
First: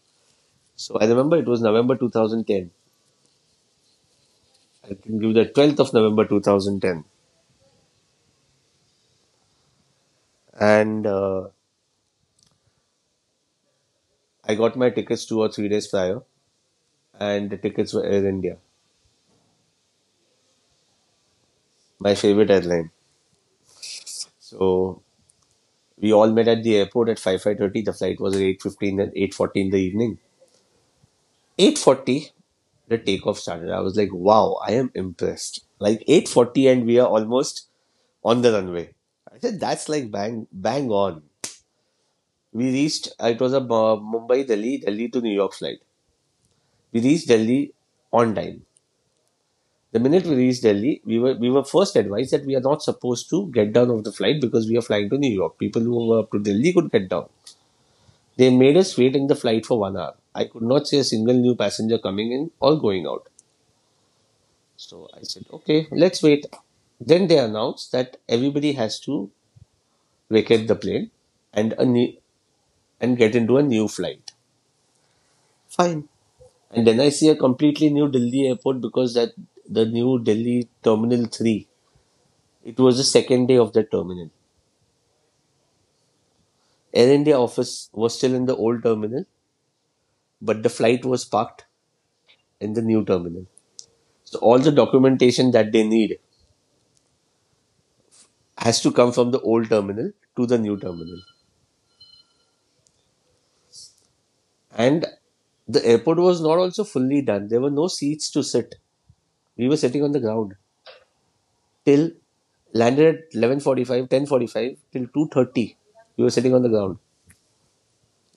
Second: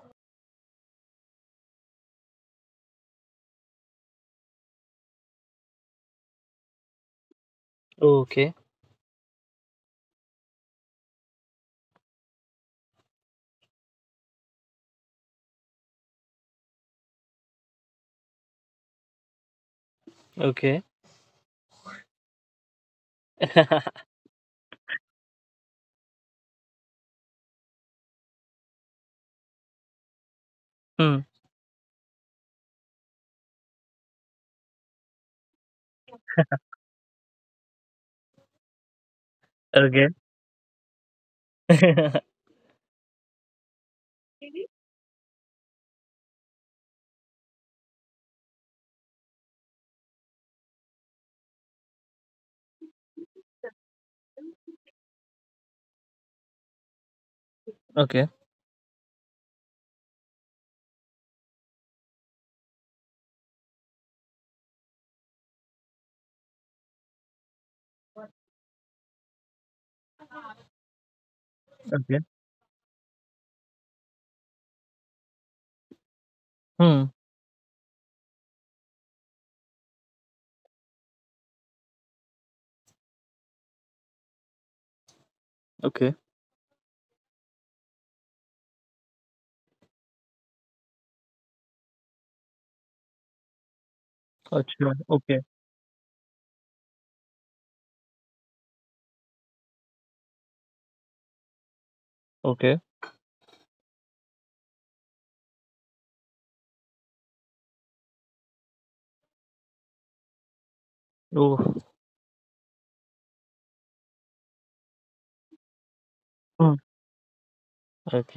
[SPEAKER 2] So I remember it was November 2010. I can give the 12th of November 2010.
[SPEAKER 1] Okay.
[SPEAKER 2] And I got my tickets 2 or 3 days prior, and the tickets were Air India,
[SPEAKER 1] Okay.
[SPEAKER 2] my favorite airline.
[SPEAKER 1] *laughs*
[SPEAKER 2] So we all met at the airport at 5 5:30. The flight was at 8:15 and 8:40 in the evening.
[SPEAKER 1] Hmm.
[SPEAKER 2] 8:40 the takeoff started. I was like, "Wow, I am impressed." Like 8:40 and we are almost on the runway. I said, "That's
[SPEAKER 1] Okay.
[SPEAKER 2] like bang bang on."
[SPEAKER 1] *laughs*
[SPEAKER 2] We reached. It was a Mumbai Delhi, Delhi to New York flight. We reached Delhi on time. The minute we reached Delhi, we were first advised that we are not supposed to get down of the flight because we are flying to New York. People who were up to Delhi could get down.
[SPEAKER 1] Okay.
[SPEAKER 2] They made us wait in the flight for 1 hour. I could not see a single new passenger coming in or going out. So I said, okay, let's wait. Then they announced that everybody has to vacate the plane and a new,
[SPEAKER 1] Okay.
[SPEAKER 2] and get into a new flight. Fine. And then
[SPEAKER 1] Hmm.
[SPEAKER 2] I see a completely new Delhi airport because that the new Delhi Terminal 3, it was the second day of the terminal.
[SPEAKER 1] Okay.
[SPEAKER 2] Air India office was still in the old terminal, but the flight was parked in the new terminal. So all
[SPEAKER 1] Gotcha.
[SPEAKER 2] the
[SPEAKER 1] Sure. Okay.
[SPEAKER 2] documentation that they need has to come from the old terminal to the new terminal.
[SPEAKER 1] Okay.
[SPEAKER 2] And the airport was not also fully done. There were no seats to sit. We were sitting on the ground
[SPEAKER 1] Oh.
[SPEAKER 2] till landed at 11:45, 10:45 till 2:30. We were sitting on the
[SPEAKER 1] Hmm.
[SPEAKER 2] ground.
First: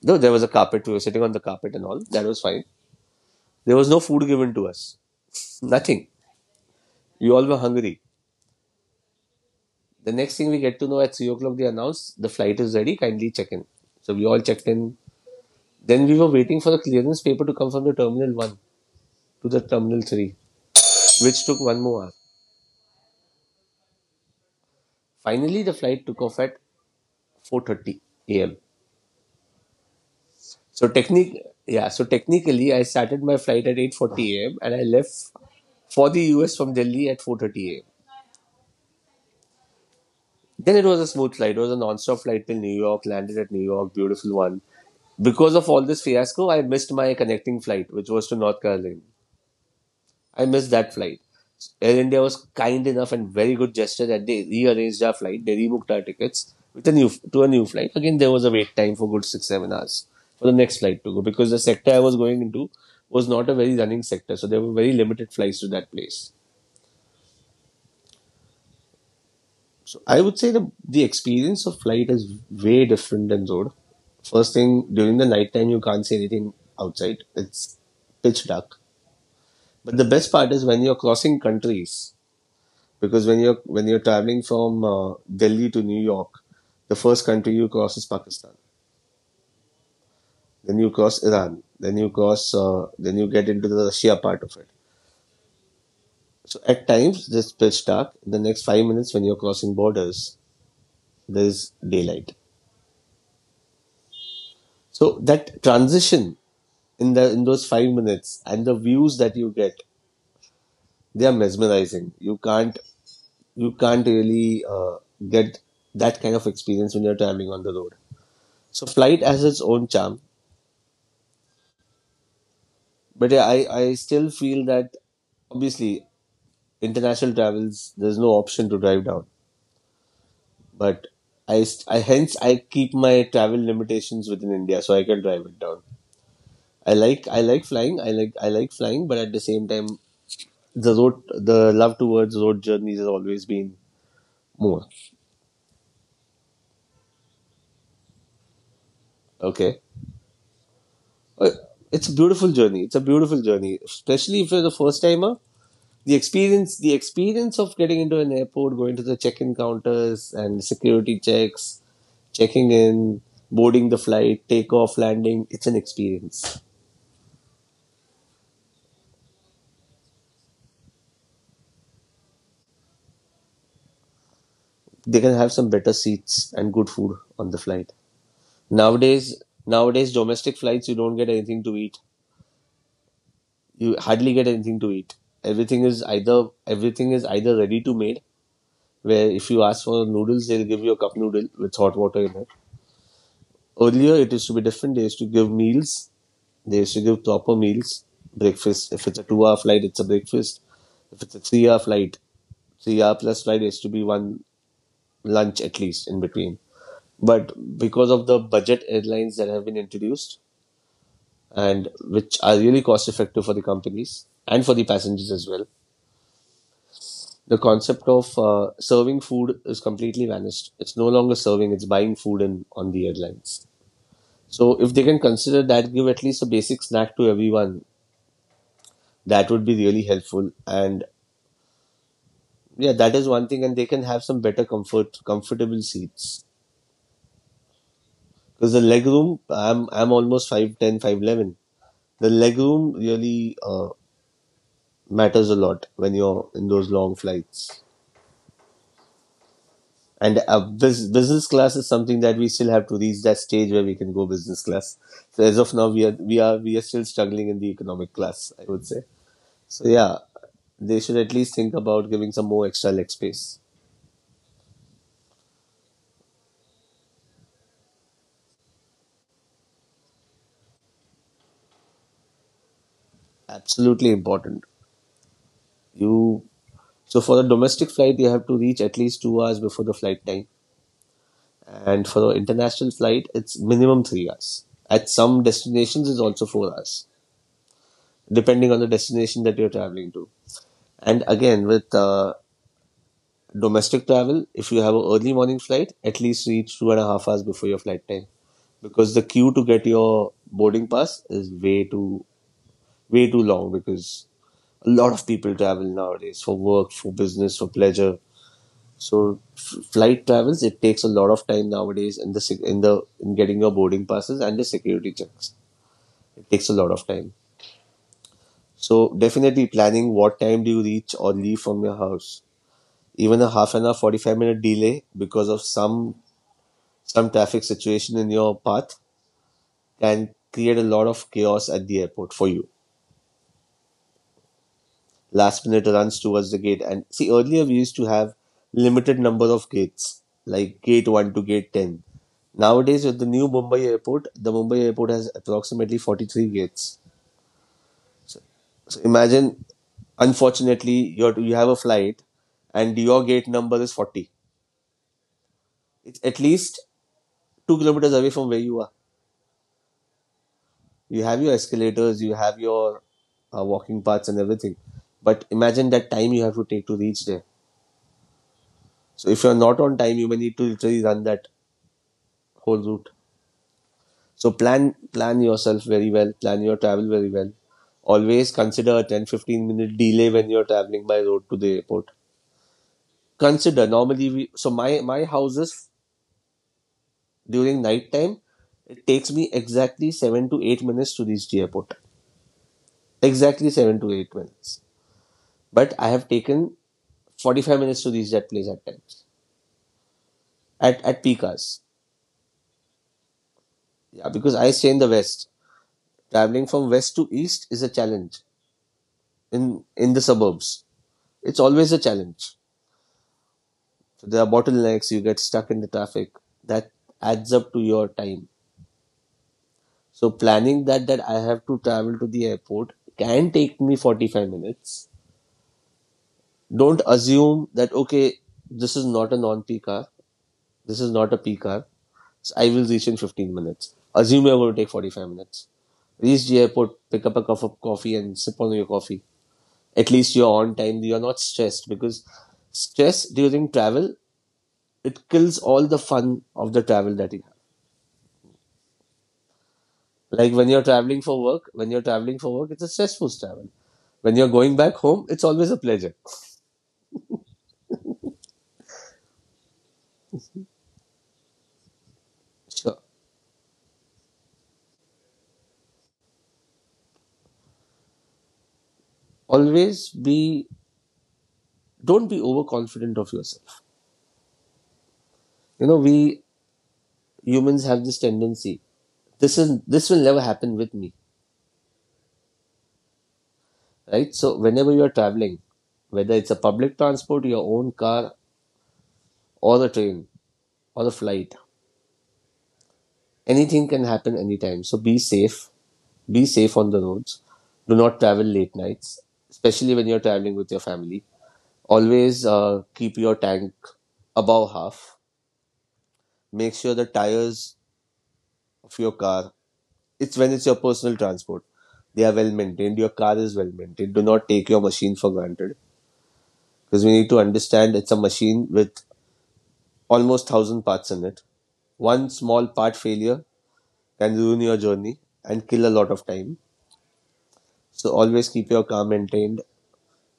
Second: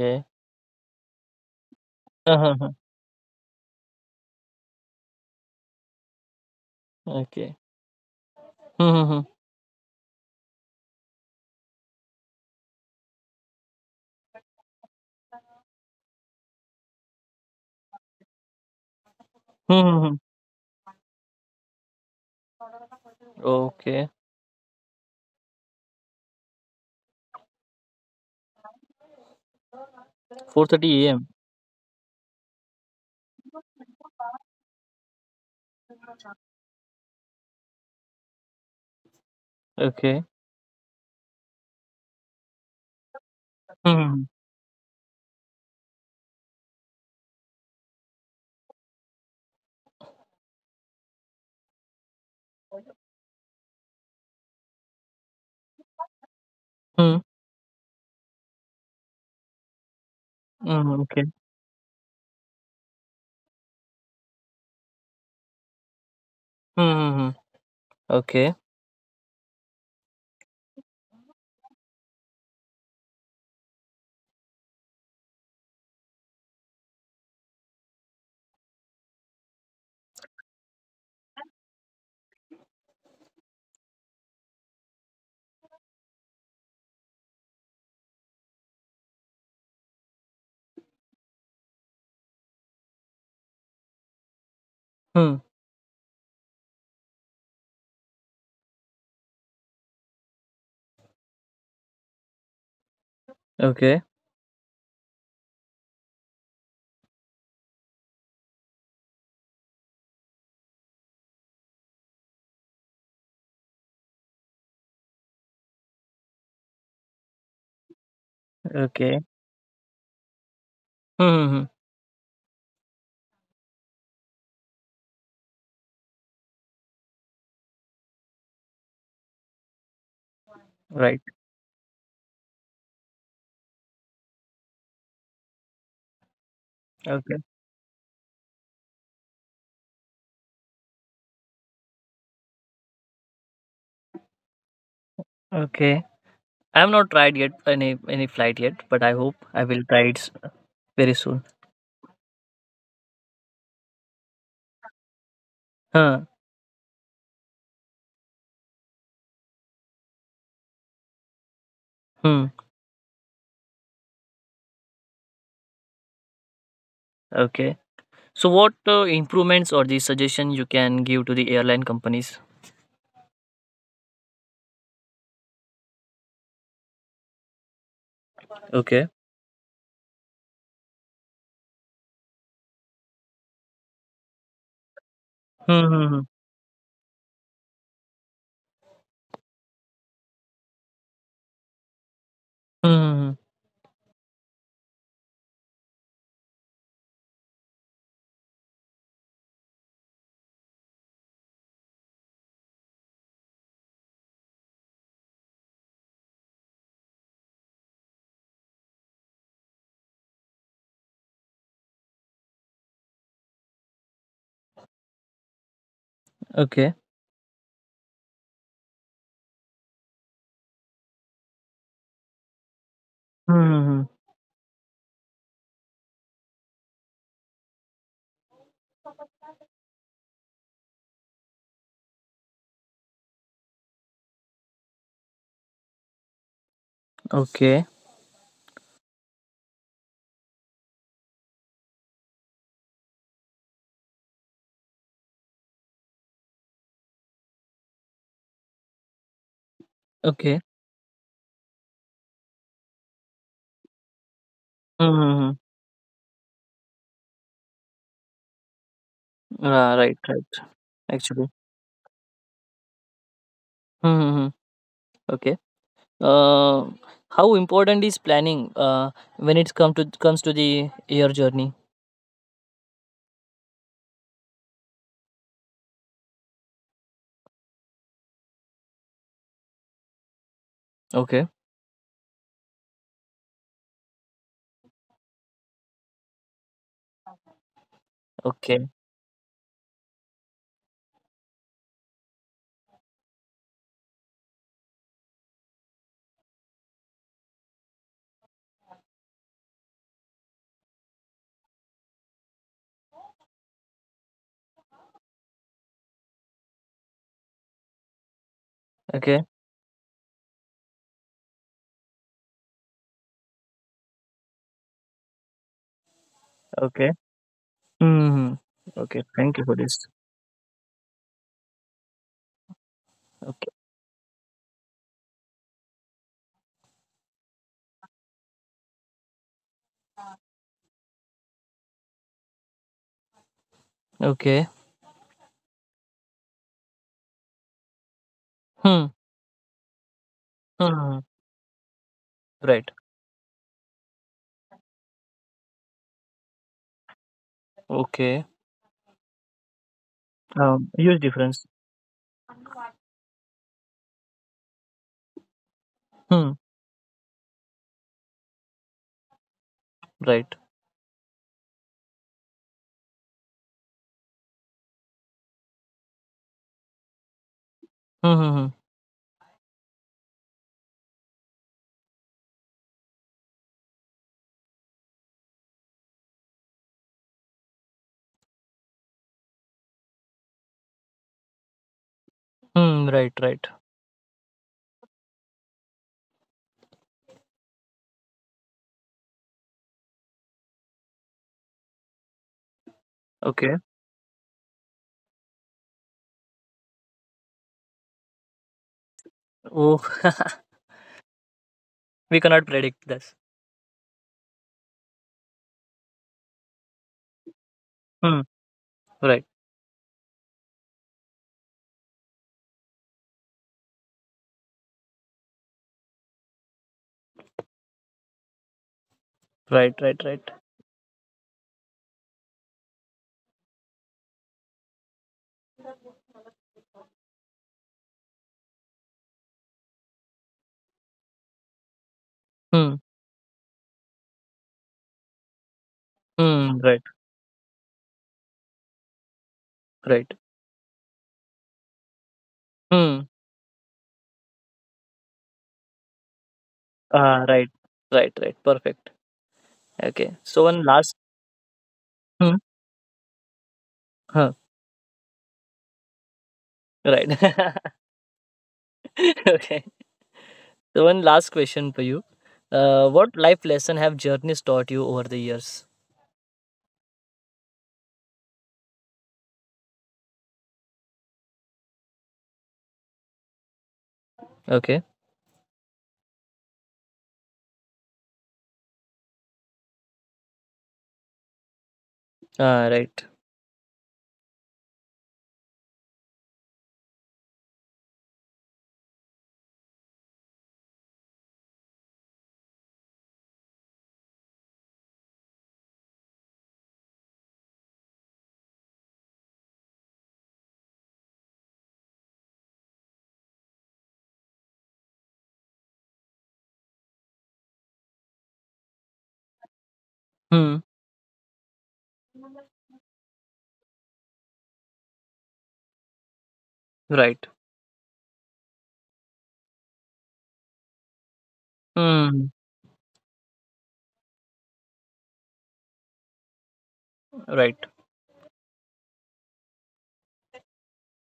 [SPEAKER 2] Though there was a carpet, we were sitting on the carpet and all. That was
[SPEAKER 1] Uh-huh.
[SPEAKER 2] fine.
[SPEAKER 1] Huh.
[SPEAKER 2] There was no food given to us. Nothing. We all were
[SPEAKER 1] Okay.
[SPEAKER 2] hungry.
[SPEAKER 1] Hmm. Hmm,
[SPEAKER 2] The next thing we get to know at 3 o'clock, they announced the flight is ready. Kindly check in. So we all checked in. Then we were waiting for the clearance paper to come from the terminal 1 to the
[SPEAKER 1] hmm.
[SPEAKER 2] terminal
[SPEAKER 1] Hmm. Hmm.
[SPEAKER 2] three. which took 1 more hour.
[SPEAKER 1] Okay.
[SPEAKER 2] Finally, the flight took off at 4:30 a.m.
[SPEAKER 1] Four
[SPEAKER 2] So
[SPEAKER 1] thirty a.m.
[SPEAKER 2] technic, yeah. So technically, I started my flight at 8:40 a.m. and I left for the US from Delhi at 4:30 a.m.
[SPEAKER 1] Okay.
[SPEAKER 2] Then it was a smooth flight. It was a non-stop flight till New York. Landed at New York,
[SPEAKER 1] Hmm.
[SPEAKER 2] beautiful one. Because of all this fiasco, I missed my connecting flight, which was to North Carolina. I missed that flight. Air India was kind enough and very good gesture that they rearranged our flight. They rebooked our tickets with a new
[SPEAKER 1] Hmm.
[SPEAKER 2] to a new flight. Again, there was a wait time for good 6-7 hours for the next
[SPEAKER 1] Hmm. Hmm,
[SPEAKER 2] flight to go
[SPEAKER 1] okay.
[SPEAKER 2] because the sector I was going into was not a very running sector, so there were very limited flights to that place.
[SPEAKER 1] Hmm. Hmm, hmm. Okay.
[SPEAKER 2] So I would say the experience of flight is way different than road. First thing during the night time you can't see anything outside. It's pitch dark. But the best part is when you're crossing countries because when you're traveling from Delhi to New York, the first country you cross is Pakistan. Then you cross Iran. Then you cross. Then you get into the Russia part of it.
[SPEAKER 1] Hmm.
[SPEAKER 2] So at times this pitch dark. In the next 5 minutes, when you're crossing borders, there is daylight.
[SPEAKER 1] Okay.
[SPEAKER 2] So that transition in those 5 minutes and the views that you get, they are mesmerizing. You can't really get that kind of experience when you're traveling on the road. So
[SPEAKER 1] Okay.
[SPEAKER 2] flight has its own charm.
[SPEAKER 1] Hmm. Hmm, hmm.
[SPEAKER 2] But yeah, I still feel that obviously international travels, there's no option to drive down. But
[SPEAKER 1] Right.
[SPEAKER 2] I, st- I hence I keep my travel limitations within India so I can drive it down. I like
[SPEAKER 1] Okay.
[SPEAKER 2] I like flying. I like flying, but at the same time, the love towards road journeys has always been more.
[SPEAKER 1] Okay. I have not tried yet any flight yet, but I hope I
[SPEAKER 2] Okay,
[SPEAKER 1] will try it very soon.
[SPEAKER 2] Uh, it's a beautiful journey. It's a beautiful journey, especially if you're the first timer. the
[SPEAKER 1] Huh.
[SPEAKER 2] experience the experience of getting into an airport, going to the check-in counters and security checks,
[SPEAKER 1] Hmm.
[SPEAKER 2] checking in, boarding the flight, takeoff, landing, it's an experience.
[SPEAKER 1] Okay. So what improvements or the suggestion you can give to the airline companies?
[SPEAKER 2] They can have some better seats and good food on the flight.
[SPEAKER 1] Okay.
[SPEAKER 2] Nowadays, domestic flights, you don't get anything to eat. You hardly get anything to eat. everything
[SPEAKER 1] Hmm.
[SPEAKER 2] is
[SPEAKER 1] Hmm, hmm.
[SPEAKER 2] either everything is either ready to made, where if you ask for noodles, they'll give you a cup noodle with hot water in it.
[SPEAKER 1] Hmm, hmm, hmm.
[SPEAKER 2] Earlier, it used to be different. They used to give meals. They used to give proper meals, breakfast. If it's a 2 hour flight, it's a breakfast. If it's a three hour plus flight, has to be one lunch at least in between. But because of the budget airlines that have been introduced and which are really cost effective for the companies and for the passengers as well,
[SPEAKER 1] Okay.
[SPEAKER 2] the concept of serving food is completely vanished. It's no longer serving, it's buying food on the
[SPEAKER 1] Hmm.
[SPEAKER 2] airlines.
[SPEAKER 1] Hmm, hmm.
[SPEAKER 2] So if they can consider that, give at least a basic snack to everyone, that would be really helpful. And yeah, that is one thing, and they can have some better comfortable seats.
[SPEAKER 1] Okay.
[SPEAKER 2] Because the leg room, I'm almost 5'10", 5'11". The leg room really matters a lot when you're in those long flights. And uh,
[SPEAKER 1] Okay.
[SPEAKER 2] bus- business class is something that we still have to reach that stage where we can go business class. So
[SPEAKER 1] Hmm.
[SPEAKER 2] as
[SPEAKER 1] Hmm,
[SPEAKER 2] of now, we are still struggling in the economic class, I would say.
[SPEAKER 1] hmm.
[SPEAKER 2] So
[SPEAKER 1] Ah,
[SPEAKER 2] yeah,
[SPEAKER 1] right. Right.
[SPEAKER 2] they should at
[SPEAKER 1] Actually.
[SPEAKER 2] least think about giving some more extra leg space.
[SPEAKER 1] Hmm. Hmm, hmm. Okay. Uh, how important is planning when it comes to the your journey?
[SPEAKER 2] Absolutely important. You So for a domestic flight, you have to reach at least 2 hours before the flight time,
[SPEAKER 1] Okay,
[SPEAKER 2] and for an international flight, it's minimum 3 hours. At some destinations, it's also 4 hours, depending on the
[SPEAKER 1] okay,
[SPEAKER 2] destination that you're traveling to. And again, with domestic travel, if you have an early morning flight, at least reach 2.5 hours before your flight time, because the queue to get your boarding pass is way too long because a lot of people travel nowadays for work, for business, for pleasure. So
[SPEAKER 1] okay,
[SPEAKER 2] flight travels, it takes a lot of time nowadays in getting your boarding passes and the security checks. It takes a lot of
[SPEAKER 1] okay.
[SPEAKER 2] time.
[SPEAKER 1] Hmm.
[SPEAKER 2] So
[SPEAKER 1] Okay. Thank you
[SPEAKER 2] definitely
[SPEAKER 1] for this.
[SPEAKER 2] planning what time do you reach or leave from your house. Even a
[SPEAKER 1] Okay.
[SPEAKER 2] half an hour, 45-minute delay because of some traffic situation in your path can create a lot of chaos at the airport for you.
[SPEAKER 1] Okay.
[SPEAKER 2] Last minute runs towards the gate. And see, earlier we used to have
[SPEAKER 1] Hmm.
[SPEAKER 2] limited number of gates, like gate
[SPEAKER 1] Hmm.
[SPEAKER 2] 1 to gate 10.
[SPEAKER 1] Right.
[SPEAKER 2] Nowadays, with the new Mumbai airport, the Mumbai airport has approximately 43 gates.
[SPEAKER 1] Okay.
[SPEAKER 2] So imagine, unfortunately,
[SPEAKER 1] Huge
[SPEAKER 2] you
[SPEAKER 1] difference.
[SPEAKER 2] have a flight and your gate number is 40. It's at
[SPEAKER 1] Hmm.
[SPEAKER 2] least 2 kilometers away from where you are.
[SPEAKER 1] Right.
[SPEAKER 2] You have your escalators, you have your walking paths and everything. But imagine that time you have to take to reach there.
[SPEAKER 1] Hmm. Hmm. Hmm.
[SPEAKER 2] So if you're not on time, you may need to literally run that whole route. So plan yourself very well, plan your travel very well. Always consider a 10 15 minute delay when you're traveling by road to the airport.
[SPEAKER 1] Hmm, right. Right.
[SPEAKER 2] Consider normally we so my houses during night time it takes me exactly 7 to 8 minutes to reach the airport. Exactly
[SPEAKER 1] Okay.
[SPEAKER 2] 7 to 8 minutes. But I have taken 45 minutes to reach that place at times.
[SPEAKER 1] Oh. *laughs*
[SPEAKER 2] At peak hours.
[SPEAKER 1] We cannot predict this.
[SPEAKER 2] Yeah, because I stay in the west. Traveling from west to east is a
[SPEAKER 1] Hmm.
[SPEAKER 2] challenge
[SPEAKER 1] Right.
[SPEAKER 2] in the suburbs. It's always a challenge. So there are bottlenecks, you get stuck in the traffic. That adds up to your time.
[SPEAKER 1] Right. Right.
[SPEAKER 2] So
[SPEAKER 1] Right.
[SPEAKER 2] planning that I have to travel to the airport can take me 45 minutes. Don't assume that okay, this is not a non-peak hour. This is not a peak hour. So I will
[SPEAKER 1] Hmm.
[SPEAKER 2] reach in 15 minutes. Assume you're going to take 45 minutes. Reach the
[SPEAKER 1] Hmm.
[SPEAKER 2] airport,
[SPEAKER 1] Right.
[SPEAKER 2] pick up a cup of coffee and sip on your coffee. At
[SPEAKER 1] Right.
[SPEAKER 2] least you're on time. You're not stressed because
[SPEAKER 1] Hmm.
[SPEAKER 2] stress during travel, it kills all the fun of the travel that
[SPEAKER 1] Ah,
[SPEAKER 2] you have.
[SPEAKER 1] right. Right. Right. Perfect. Okay.
[SPEAKER 2] Like
[SPEAKER 1] So
[SPEAKER 2] when
[SPEAKER 1] one
[SPEAKER 2] you're
[SPEAKER 1] last.
[SPEAKER 2] traveling for work, it's a stressful travel. When
[SPEAKER 1] Huh,
[SPEAKER 2] you're going back home, it's always a pleasure.
[SPEAKER 1] right. *laughs* Okay. So one last question for you.
[SPEAKER 2] So
[SPEAKER 1] What life lesson have journeys taught you over the years?
[SPEAKER 2] always be, don't be overconfident of yourself.
[SPEAKER 1] Okay.
[SPEAKER 2] You know, we humans have this tendency. This will never happen with me,
[SPEAKER 1] Right.
[SPEAKER 2] right? So whenever you're traveling, whether it's a public transport, your own car, or a train, or a flight, anything can happen anytime. So be safe. Be safe on the roads. Do not travel late nights, especially when you're traveling with your family. Always keep your tank above half. Make sure the tires of your car,
[SPEAKER 1] Hmm.
[SPEAKER 2] it's when it's your personal transport, they are well maintained. Your car is well maintained. Do not take your machine for granted
[SPEAKER 1] Right.
[SPEAKER 2] because we need to understand it's a machine with almost 1,000 parts in it.
[SPEAKER 1] Hmm.
[SPEAKER 2] One small part failure can ruin your journey and kill a lot of time.
[SPEAKER 1] Right.
[SPEAKER 2] So always keep your car maintained.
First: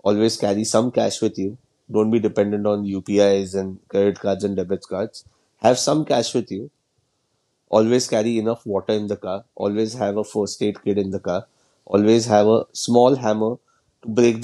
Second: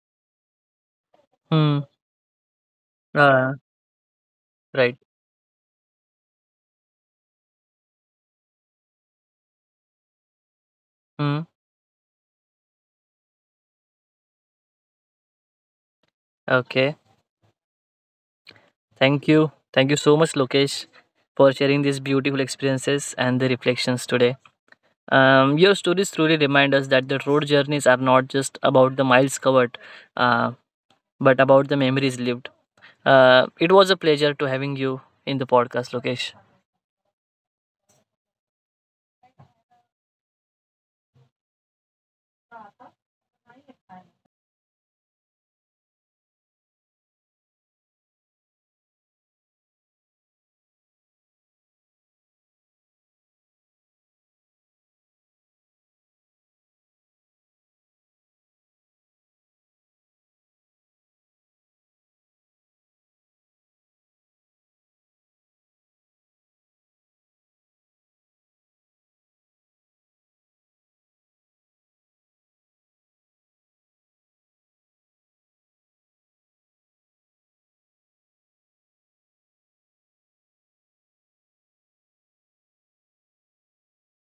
[SPEAKER 2] Always carry some cash with you.
[SPEAKER 1] Hmm.
[SPEAKER 2] Don't be dependent on
[SPEAKER 1] Uh,
[SPEAKER 2] UPIs and credit cards and debit
[SPEAKER 1] right.
[SPEAKER 2] cards. Have some cash with you, always carry enough water in the car, always have a first aid kit in the
[SPEAKER 1] Hmm.
[SPEAKER 2] car, always have a small hammer to break
[SPEAKER 1] Okay. Thank you. Thank you so much, Lokesh, for sharing these beautiful experiences and the reflections today. Your stories truly remind us that the road journeys are not just about the miles covered, uh, but about the memories lived. It was a pleasure to having you in the podcast, Lokesh.